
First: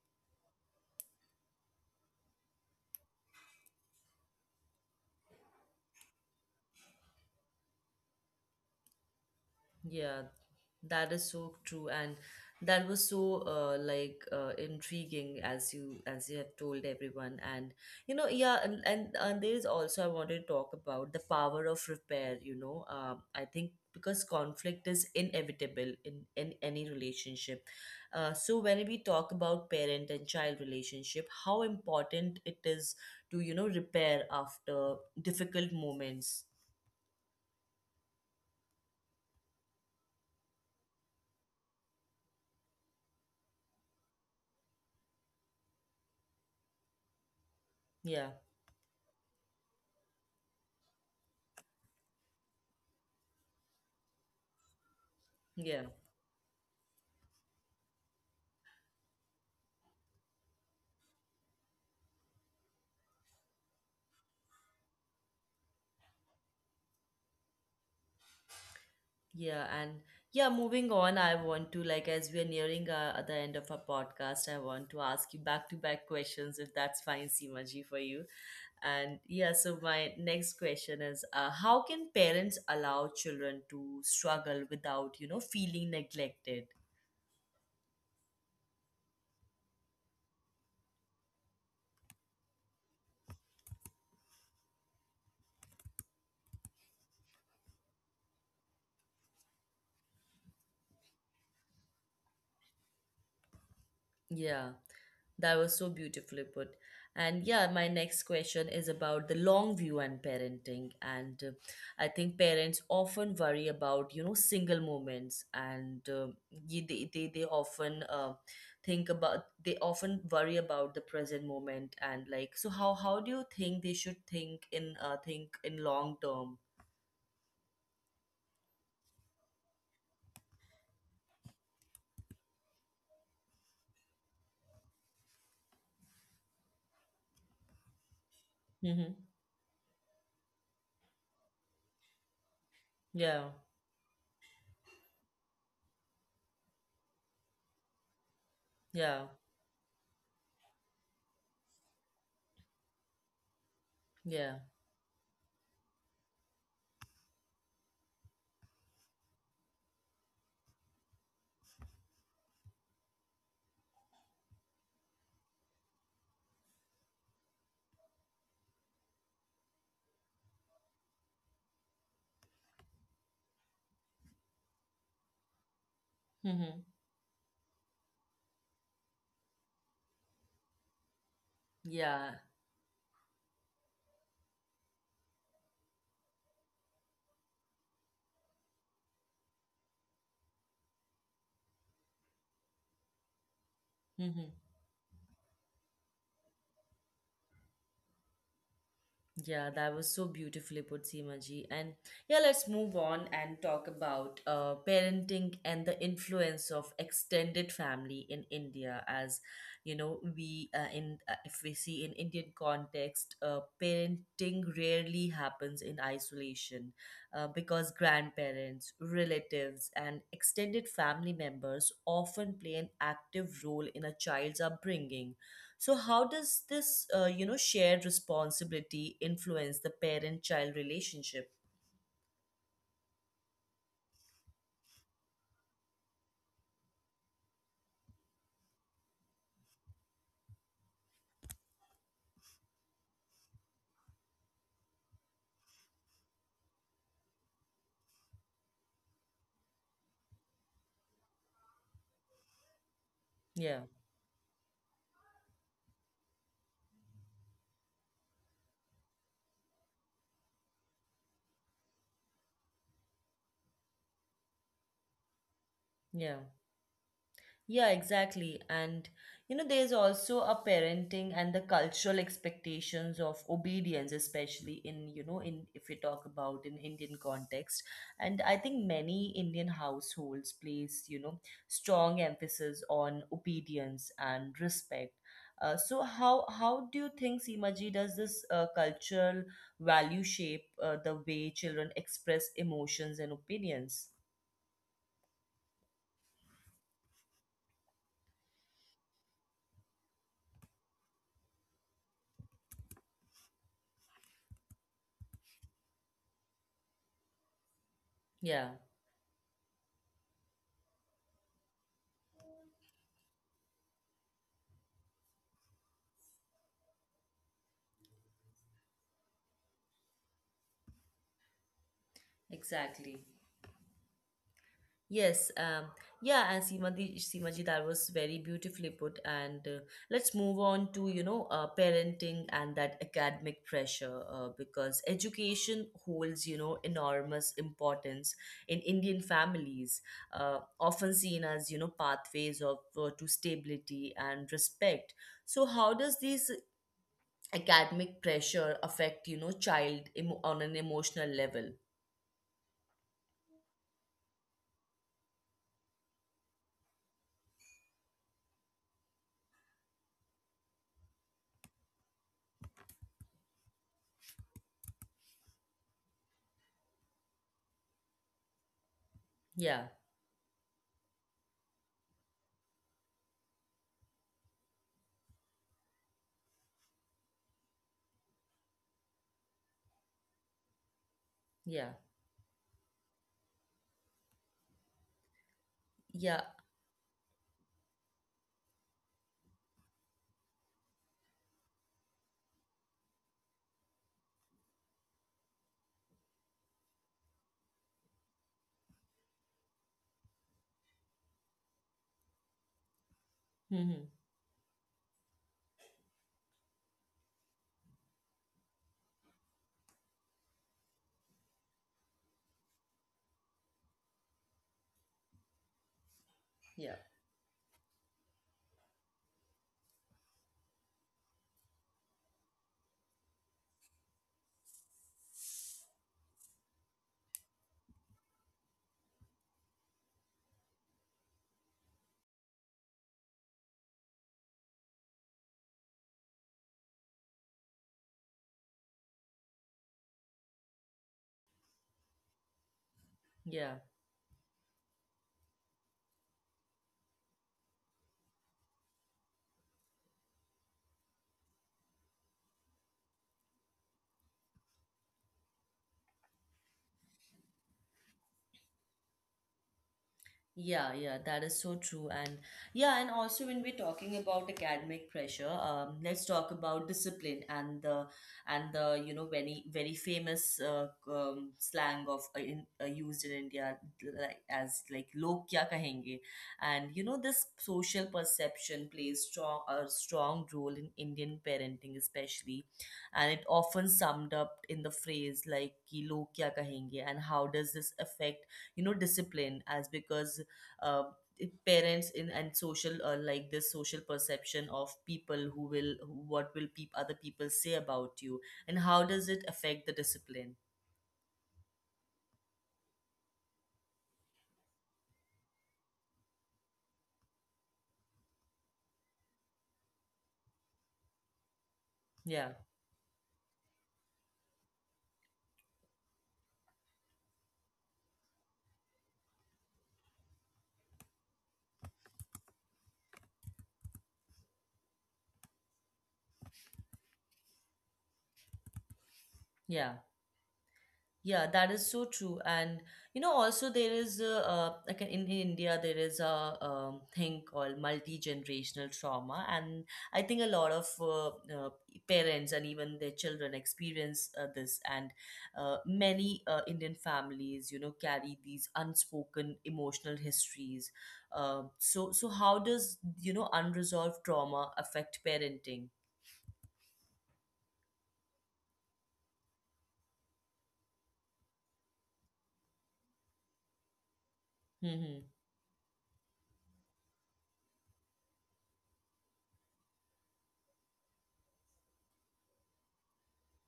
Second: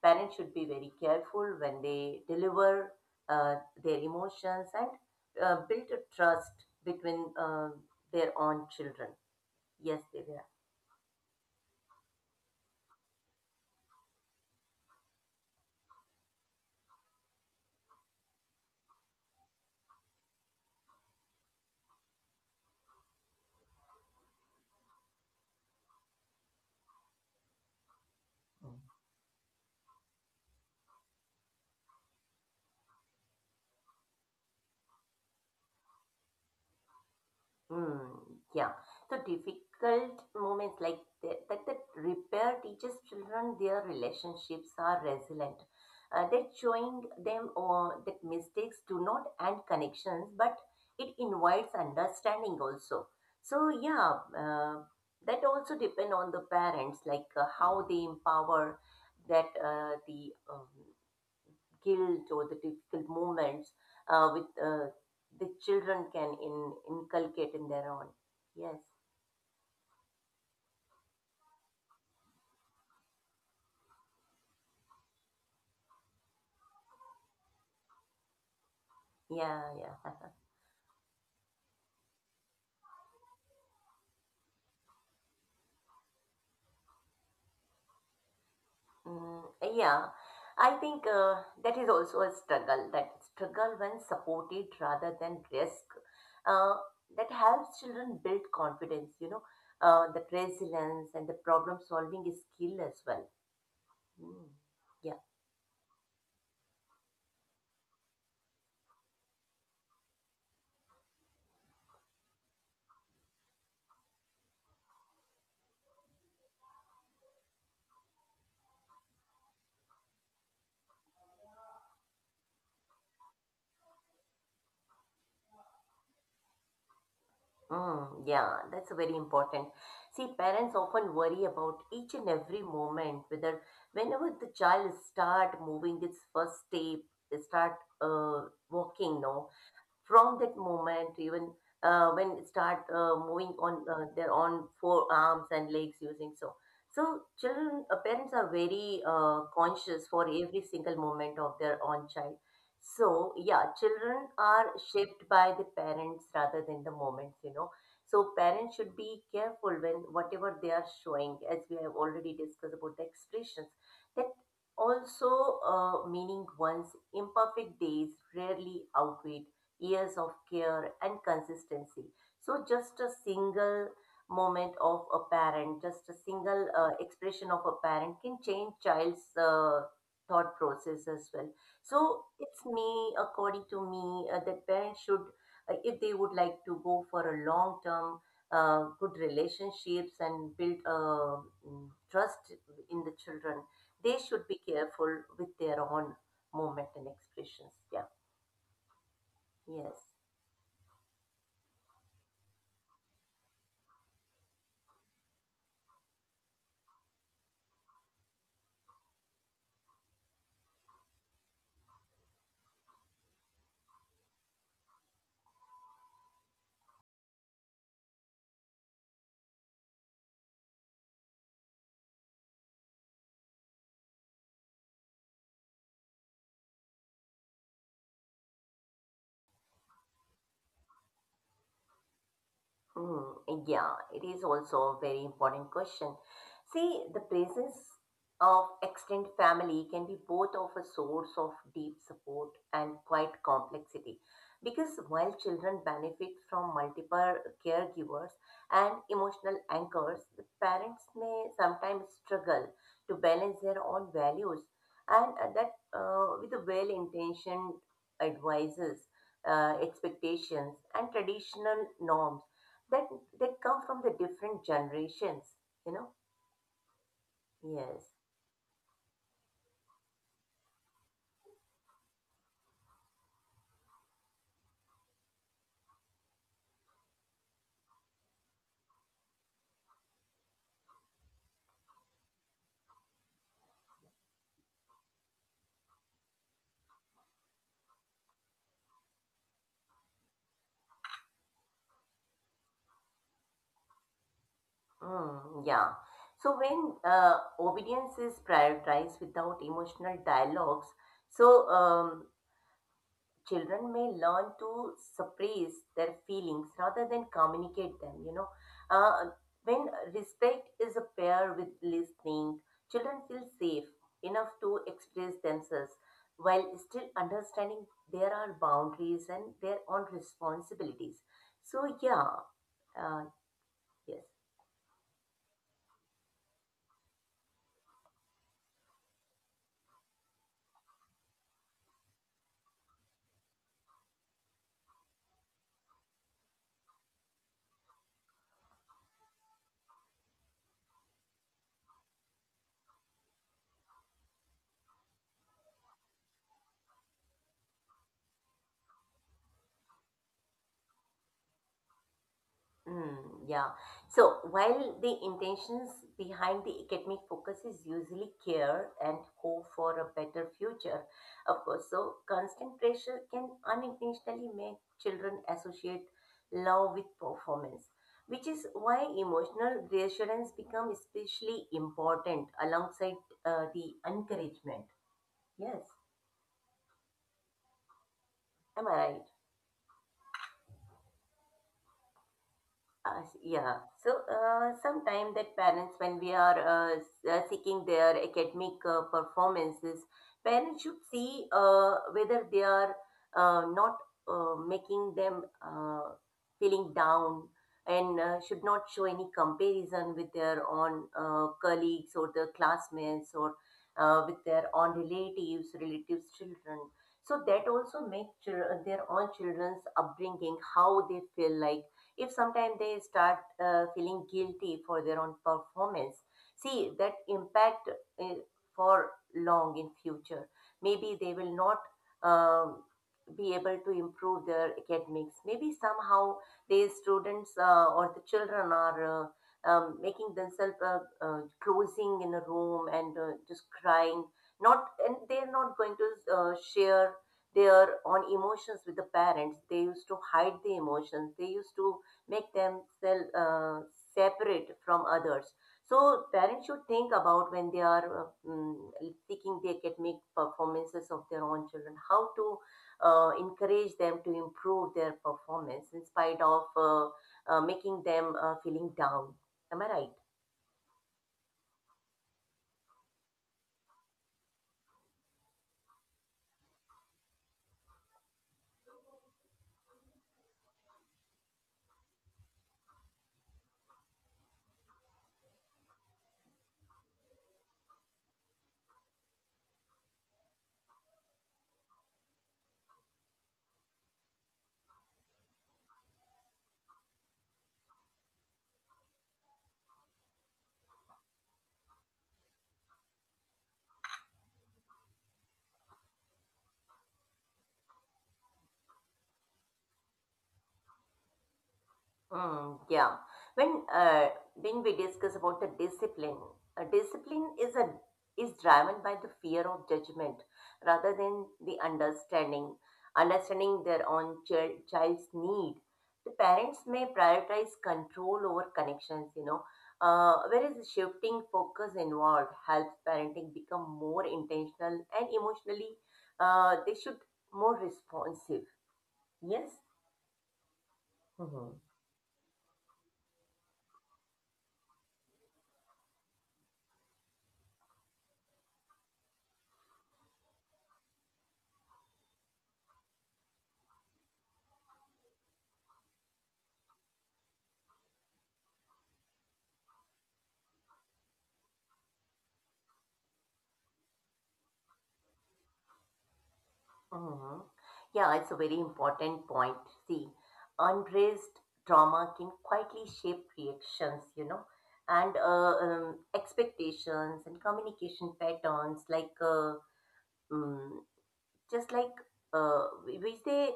Speaker 2: parents should be very careful when they deliver uh, their emotions and build a trust between their own children. Yes,
Speaker 1: yeah,
Speaker 2: Divya.
Speaker 1: that is so true. And that was so intriguing, as you, have told everyone. And you know, yeah, and there is also I wanted to talk about the power of repair. You know, I think because conflict is inevitable in any relationship, so when we talk about parent and child relationship, how important it is to, you know, repair after difficult moments.
Speaker 2: Hmm, yeah. So difficult moments like that repair teaches children their relationships are resilient. That showing them that
Speaker 1: Yeah,
Speaker 2: mistakes do not end connections, but it invites understanding also. So yeah, that also depend
Speaker 1: yeah.
Speaker 2: on the parents, like how they empower that the guilt or the difficult moments with the children can inculcate in their own. Yes.
Speaker 1: Yeah, and yeah, moving on, I want to, like, as we are nearing at the end of our podcast, I want to ask you back to back questions, if that's fine, Simaji, for you. And
Speaker 2: Yeah.
Speaker 1: yeah,
Speaker 2: Yeah.
Speaker 1: so my next question is, how can parents allow children to struggle without, you know, feeling neglected?
Speaker 2: Mm, yeah, I think that is also a struggle. That struggle, when supported rather than risk, uh, that helps children build confidence, the resilience and the problem solving skill as well. Mm.
Speaker 1: Yeah, that was so beautifully put. And yeah, my next question is about the long view and parenting. And I think parents often worry about, you know, single moments. And ye- they often think about, they often worry about the present moment. And like, so how, do you think they should think in, think in long term?
Speaker 2: Mm, yeah, that's very important. See, parents often worry about each and every moment, whether whenever the child start moving its first step, they start walking,
Speaker 1: Mm-hmm.
Speaker 2: no, from that moment even when start moving
Speaker 1: Yeah,
Speaker 2: on their own forearms and legs using, so children, parents are very
Speaker 1: yeah,
Speaker 2: conscious for every single moment of their own child. So yeah, children are
Speaker 1: yeah.
Speaker 2: shaped by the parents rather than the moments, so parents should be careful when whatever they are showing, as we have already discussed about the expressions, that also meaning one's imperfect days rarely outweigh years of care and consistency. So, just a single moment of a parent, just a single
Speaker 1: Mm-hmm.
Speaker 2: expression of a parent can change child's thought process as well. So,
Speaker 1: Yeah.
Speaker 2: it's me, according to me, that parents should, if they would like to go for a long term, good relationships and build trust in the children, they should be
Speaker 1: Mm-hmm.
Speaker 2: careful with their own movement and expressions. Yeah.
Speaker 1: Yeah,
Speaker 2: Yes.
Speaker 1: that was so beautifully put, Seema ji. And yeah, let's move on and talk about parenting and the influence of extended family in India. As you know, we in if we see in Indian context, parenting rarely happens in isolation, because grandparents, relatives, and extended family members often play an active role in a child's upbringing. So how does this, you know, shared responsibility influence the parent-child relationship?
Speaker 2: Hmm, yeah, it is also a very important question. See, the presence of extended family can be both of a source of deep support and quite complexity. Because while children benefit from multiple caregivers and emotional anchors, the parents may sometimes struggle to balance their
Speaker 1: Yeah,
Speaker 2: own values and that with the well-intentioned advices, expectations, and traditional norms that they come from the different generations you know
Speaker 1: yeah. Yeah,
Speaker 2: yes.
Speaker 1: exactly. And you know, there's also a parenting and the cultural expectations of obedience, especially in, you know, in if we talk about in Indian context. And I think many Indian households place, you know, strong emphasis on obedience and respect. So how do you think, Seemaji, does this cultural value shape the way children express emotions and opinions?
Speaker 2: Mm, yeah. So when obedience is prioritized without emotional dialogues, so children may learn to suppress their feelings rather than communicate them.
Speaker 1: Yeah,
Speaker 2: uh, when respect is a pair with listening, children feel safe enough to express themselves while still understanding there are boundaries and their own responsibilities. So yeah, uh,
Speaker 1: exactly.
Speaker 2: yes.
Speaker 1: Yes, yeah, and Seemaji, that was very beautifully put. And let's move on to, you know, parenting and that academic pressure, because education holds, you know, enormous importance in Indian families, often seen as, you know, pathways of to stability and respect. So how does this academic pressure affect, you know, child emo on an emotional level?
Speaker 2: Mm, yeah. So while the intentions behind the academic focus is usually care and hope for a better future, of course, so constant pressure can unintentionally make children associate love with performance, which is why emotional
Speaker 1: Yeah,
Speaker 2: reassurance becomes especially important alongside the encouragement. Yes, am I right?
Speaker 1: yeah,
Speaker 2: Yeah. So sometimes that parents, when we
Speaker 1: yeah.
Speaker 2: are seeking their academic performances, parents should see whether they are not making them feeling down, and should not show any comparison with their own colleagues or their classmates or
Speaker 1: Hmm.
Speaker 2: with their own relatives, relatives' children. So that also makes their own children's upbringing, how they feel. Like, if sometime they start feeling guilty for their own performance, see
Speaker 1: Yeah,
Speaker 2: that impact uh, for long in future. Maybe they will not um, be able to improve their academics. Maybe somehow these students or the children are making themselves closing in a room and just crying, not, and they're not going to share their own emotions with the parents. They used to hide the emotions, they used to make themselves
Speaker 1: yeah.
Speaker 2: separate from others. So parents should think about, when they are seeking the academic performances of their own children, how to encourage them to improve their performance in spite of making them feeling down. Am I right?
Speaker 1: Yeah, yeah, that is so true. And yeah, and also when we're talking about academic pressure, let's talk about discipline and the, you know, very famous slang of used in India, like, as like, log kya kahenge. And you know, this social perception plays strong a strong role in Indian parenting especially, and it often summed up in the phrase like ki log kya kahenge. And how does this affect, you know, discipline? As because uh, parents in and social like this social perception of people what will peop other people say about you, and how does it affect the discipline?
Speaker 2: Mm, yeah. When uh, when we discuss about the discipline, discipline is a is driven by the fear of judgment rather than the understanding
Speaker 1: Yeah.
Speaker 2: understanding their own child, child's need. The parents may prioritize control over connections, whereas shifting focus involved helps parenting become more intentional and emotionally, they should more responsive. Yes.
Speaker 1: Yeah. Yeah, that is so true. And you know, also there is a, like in, India, there is a thing called multi-generational trauma. And I think a lot of uh, parents and even their children experience this. And many Indian families, you know, carry these unspoken emotional histories. So, so how does, you know, unresolved trauma affect parenting?
Speaker 2: Hmm. Yeah, it's a very important point. See, unraised trauma can quietly shape reactions, and
Speaker 1: Mm-hmm.
Speaker 2: expectations and communication patterns like mm, just like uh, which they,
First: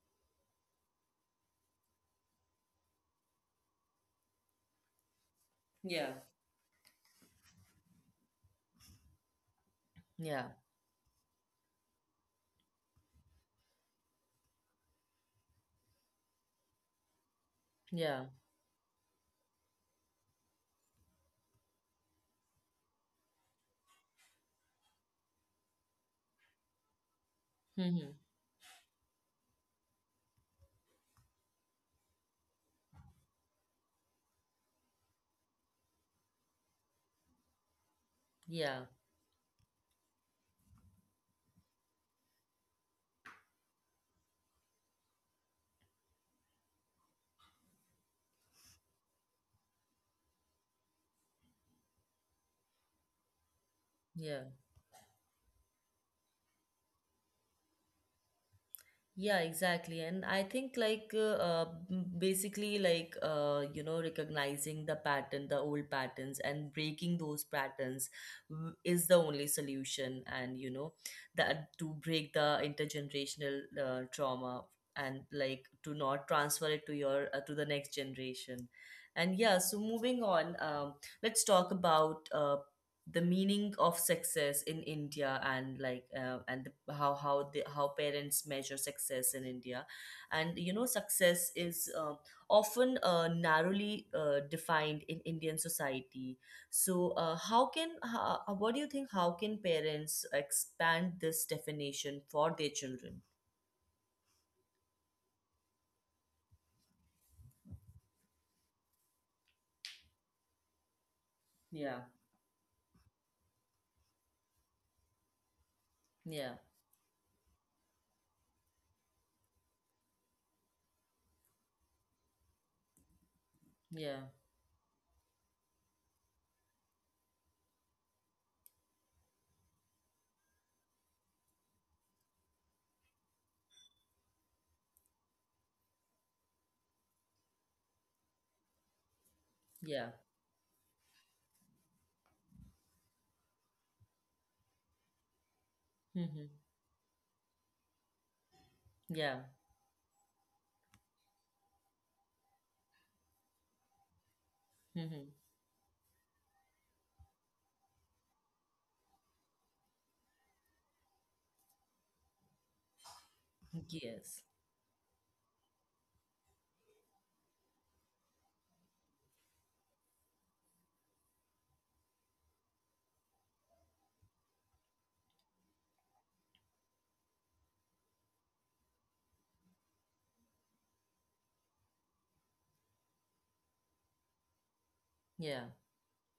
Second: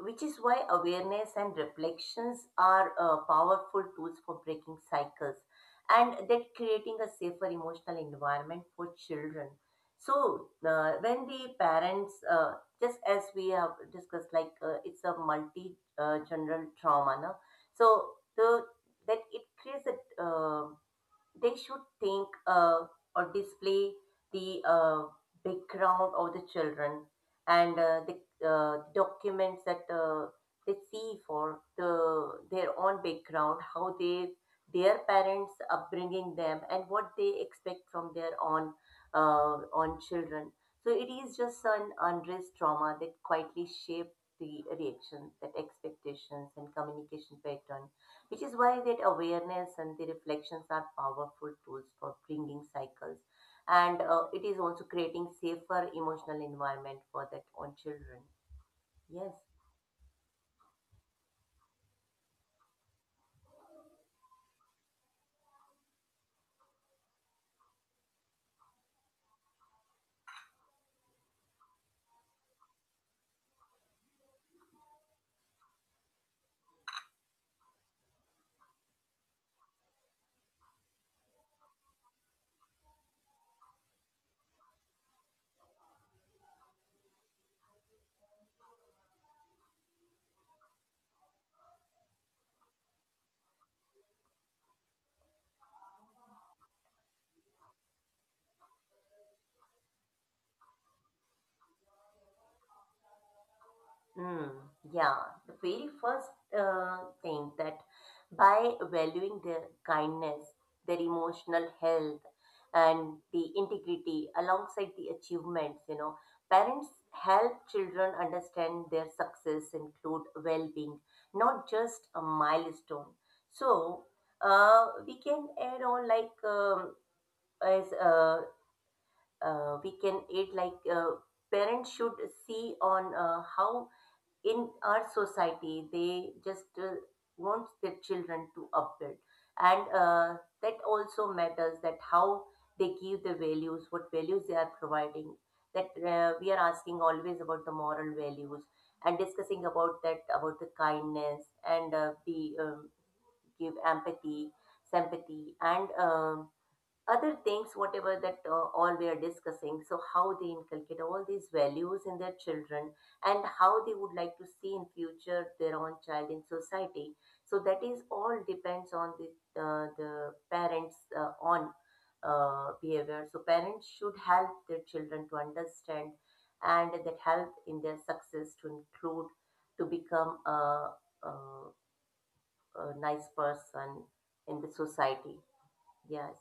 Speaker 2: which is why awareness and reflections are powerful tools for breaking cycles
Speaker 1: Yeah.
Speaker 2: and that creating a safer emotional environment for children.
Speaker 1: Yeah,
Speaker 2: So when the parents, just as we have discussed, like it's a multi general trauma, no? So
Speaker 1: yeah.
Speaker 2: the that it creates a they should think or display the background of the children and
Speaker 1: Mm-hmm.
Speaker 2: the documents that they see for the their own background, how they their parents upbringing them and what they expect from their own
Speaker 1: Yeah,
Speaker 2: uh, own children. So it is just an unrest trauma that quietly shape the reactions, that expectations and communication pattern, which is why that awareness and the reflections are powerful tools for bringing cycles. And
Speaker 1: yeah.
Speaker 2: it is also creating safer emotional environment for that own children. Yes.
Speaker 1: Yeah, exactly. And I think like basically like, you know, recognizing the old patterns, and breaking those patterns is the only solution. And you know, that to break the intergenerational trauma, and like to not transfer it to your to the next generation. And yeah, so moving on, let's talk about the meaning of success in India, and like and how the how parents measure success in India. And you know, success is often narrowly defined in Indian society. So what do you think? How can parents expand this definition for their children?
Speaker 2: Mm, yeah, the very first uh, thing, that by valuing their kindness, their emotional
Speaker 1: Yeah,
Speaker 2: health, and the integrity alongside the achievements,
Speaker 1: yeah,
Speaker 2: parents help children understand their success include well being, not just a milestone. So,
Speaker 1: yeah,
Speaker 2: we can add on like as we can add like parents should see on how in our society they just want their children to upbuild, and
Speaker 1: yeah.
Speaker 2: that also matters, that how they give the values, what values they are providing, that
Speaker 1: Mm-hmm.
Speaker 2: we are asking always about the moral values and
Speaker 1: Yeah.
Speaker 2: discussing about that about the kindness and the give empathy,
Speaker 1: Mm-hmm.
Speaker 2: sympathy, and other things whatever that all we are discussing, so how they inculcate all these values in their children and how they would like
Speaker 1: Yes.
Speaker 2: to see in future their own child in society. So that is all depends on the parents on behavior. So parents should help their children to understand, and that help in their success to include to become a, a nice person in the society.
Speaker 1: Yeah.
Speaker 2: Yes.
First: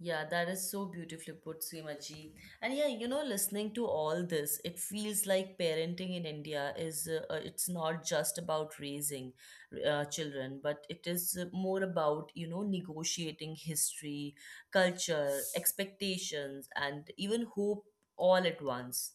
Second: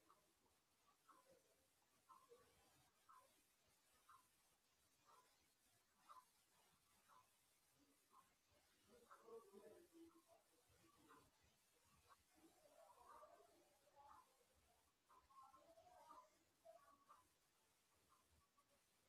Speaker 1: Yeah, that is so beautifully put, Seemaji. And yeah, you know, listening to all this, it feels like parenting in India is it's not just about raising children, but it is more about, you know, negotiating history, culture, expectations, and even hope all at once.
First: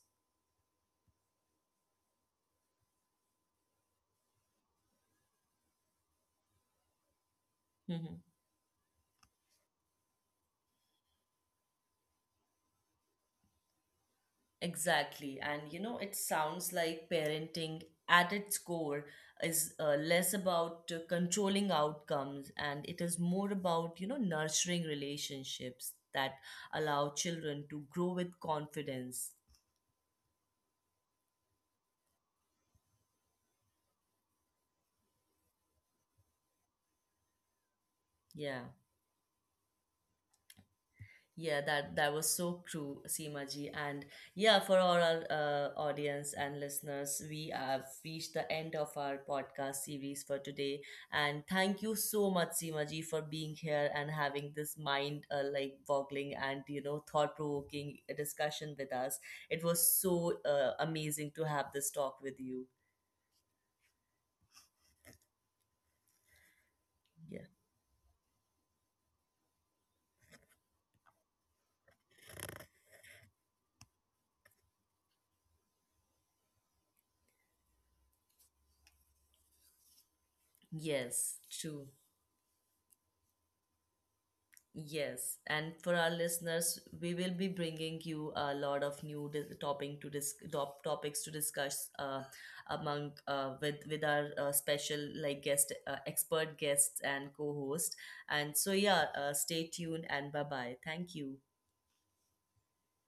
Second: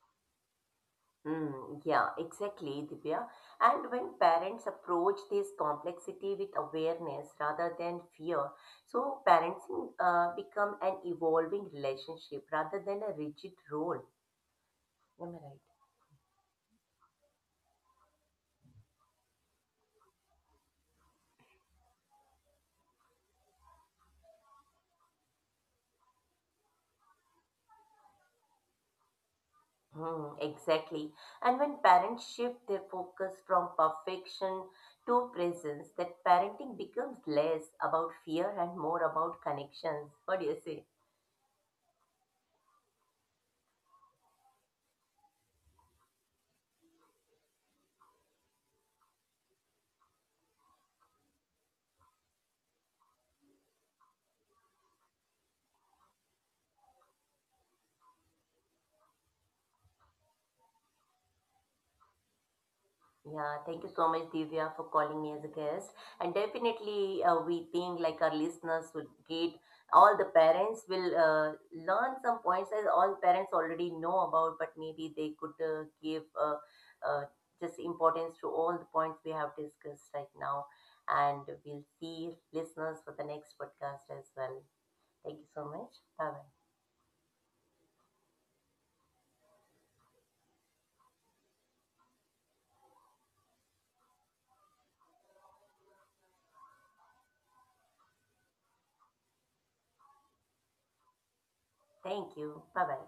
Speaker 2: Mm, yeah, exactly, Divya. And when parents approach this complexity with awareness rather than fear, so parenting become an evolving relationship rather than a rigid role. Am I
Speaker 1: Exactly. And
Speaker 2: right?
Speaker 1: you know, it sounds like parenting at its core is less about controlling outcomes, and it is more about, you know, nurturing relationships that allow children to grow with confidence.
Speaker 2: Hmm, exactly. And when parents shift their focus from perfection to presence, that parenting becomes less about fear
Speaker 1: Yeah.
Speaker 2: and more about connections. What do you say?
Speaker 1: Yeah, that that was so true, Seema ji. And yeah, for all our audience and listeners, we have reached the end of our podcast series for today. And thank you so much, Seema ji, for being here and having this mind, like, boggling and, you know, thought provoking discussion with us. It was so amazing to have this talk with you.
Speaker 2: Yeah, thank you so much, Divya, for calling me as a guest. And definitely,
Speaker 1: Yeah.
Speaker 2: we think like our listeners would get, all the parents will learn some points, as all parents already know about, but maybe they could give uh, just importance to all the points we have discussed right now.
Speaker 1: Yes,
Speaker 2: And we'll
Speaker 1: true.
Speaker 2: see listeners for the next podcast as well. Thank
Speaker 1: Yes,
Speaker 2: you so
Speaker 1: and
Speaker 2: much.
Speaker 1: for our
Speaker 2: Bye bye.
Speaker 1: listeners, we will be bringing you a lot of new topic to topics to discuss, among with our special like guest, expert guests and co-host. And so yeah, stay tuned and bye bye. Thank you.
Speaker 2: Thank you. Bye bye.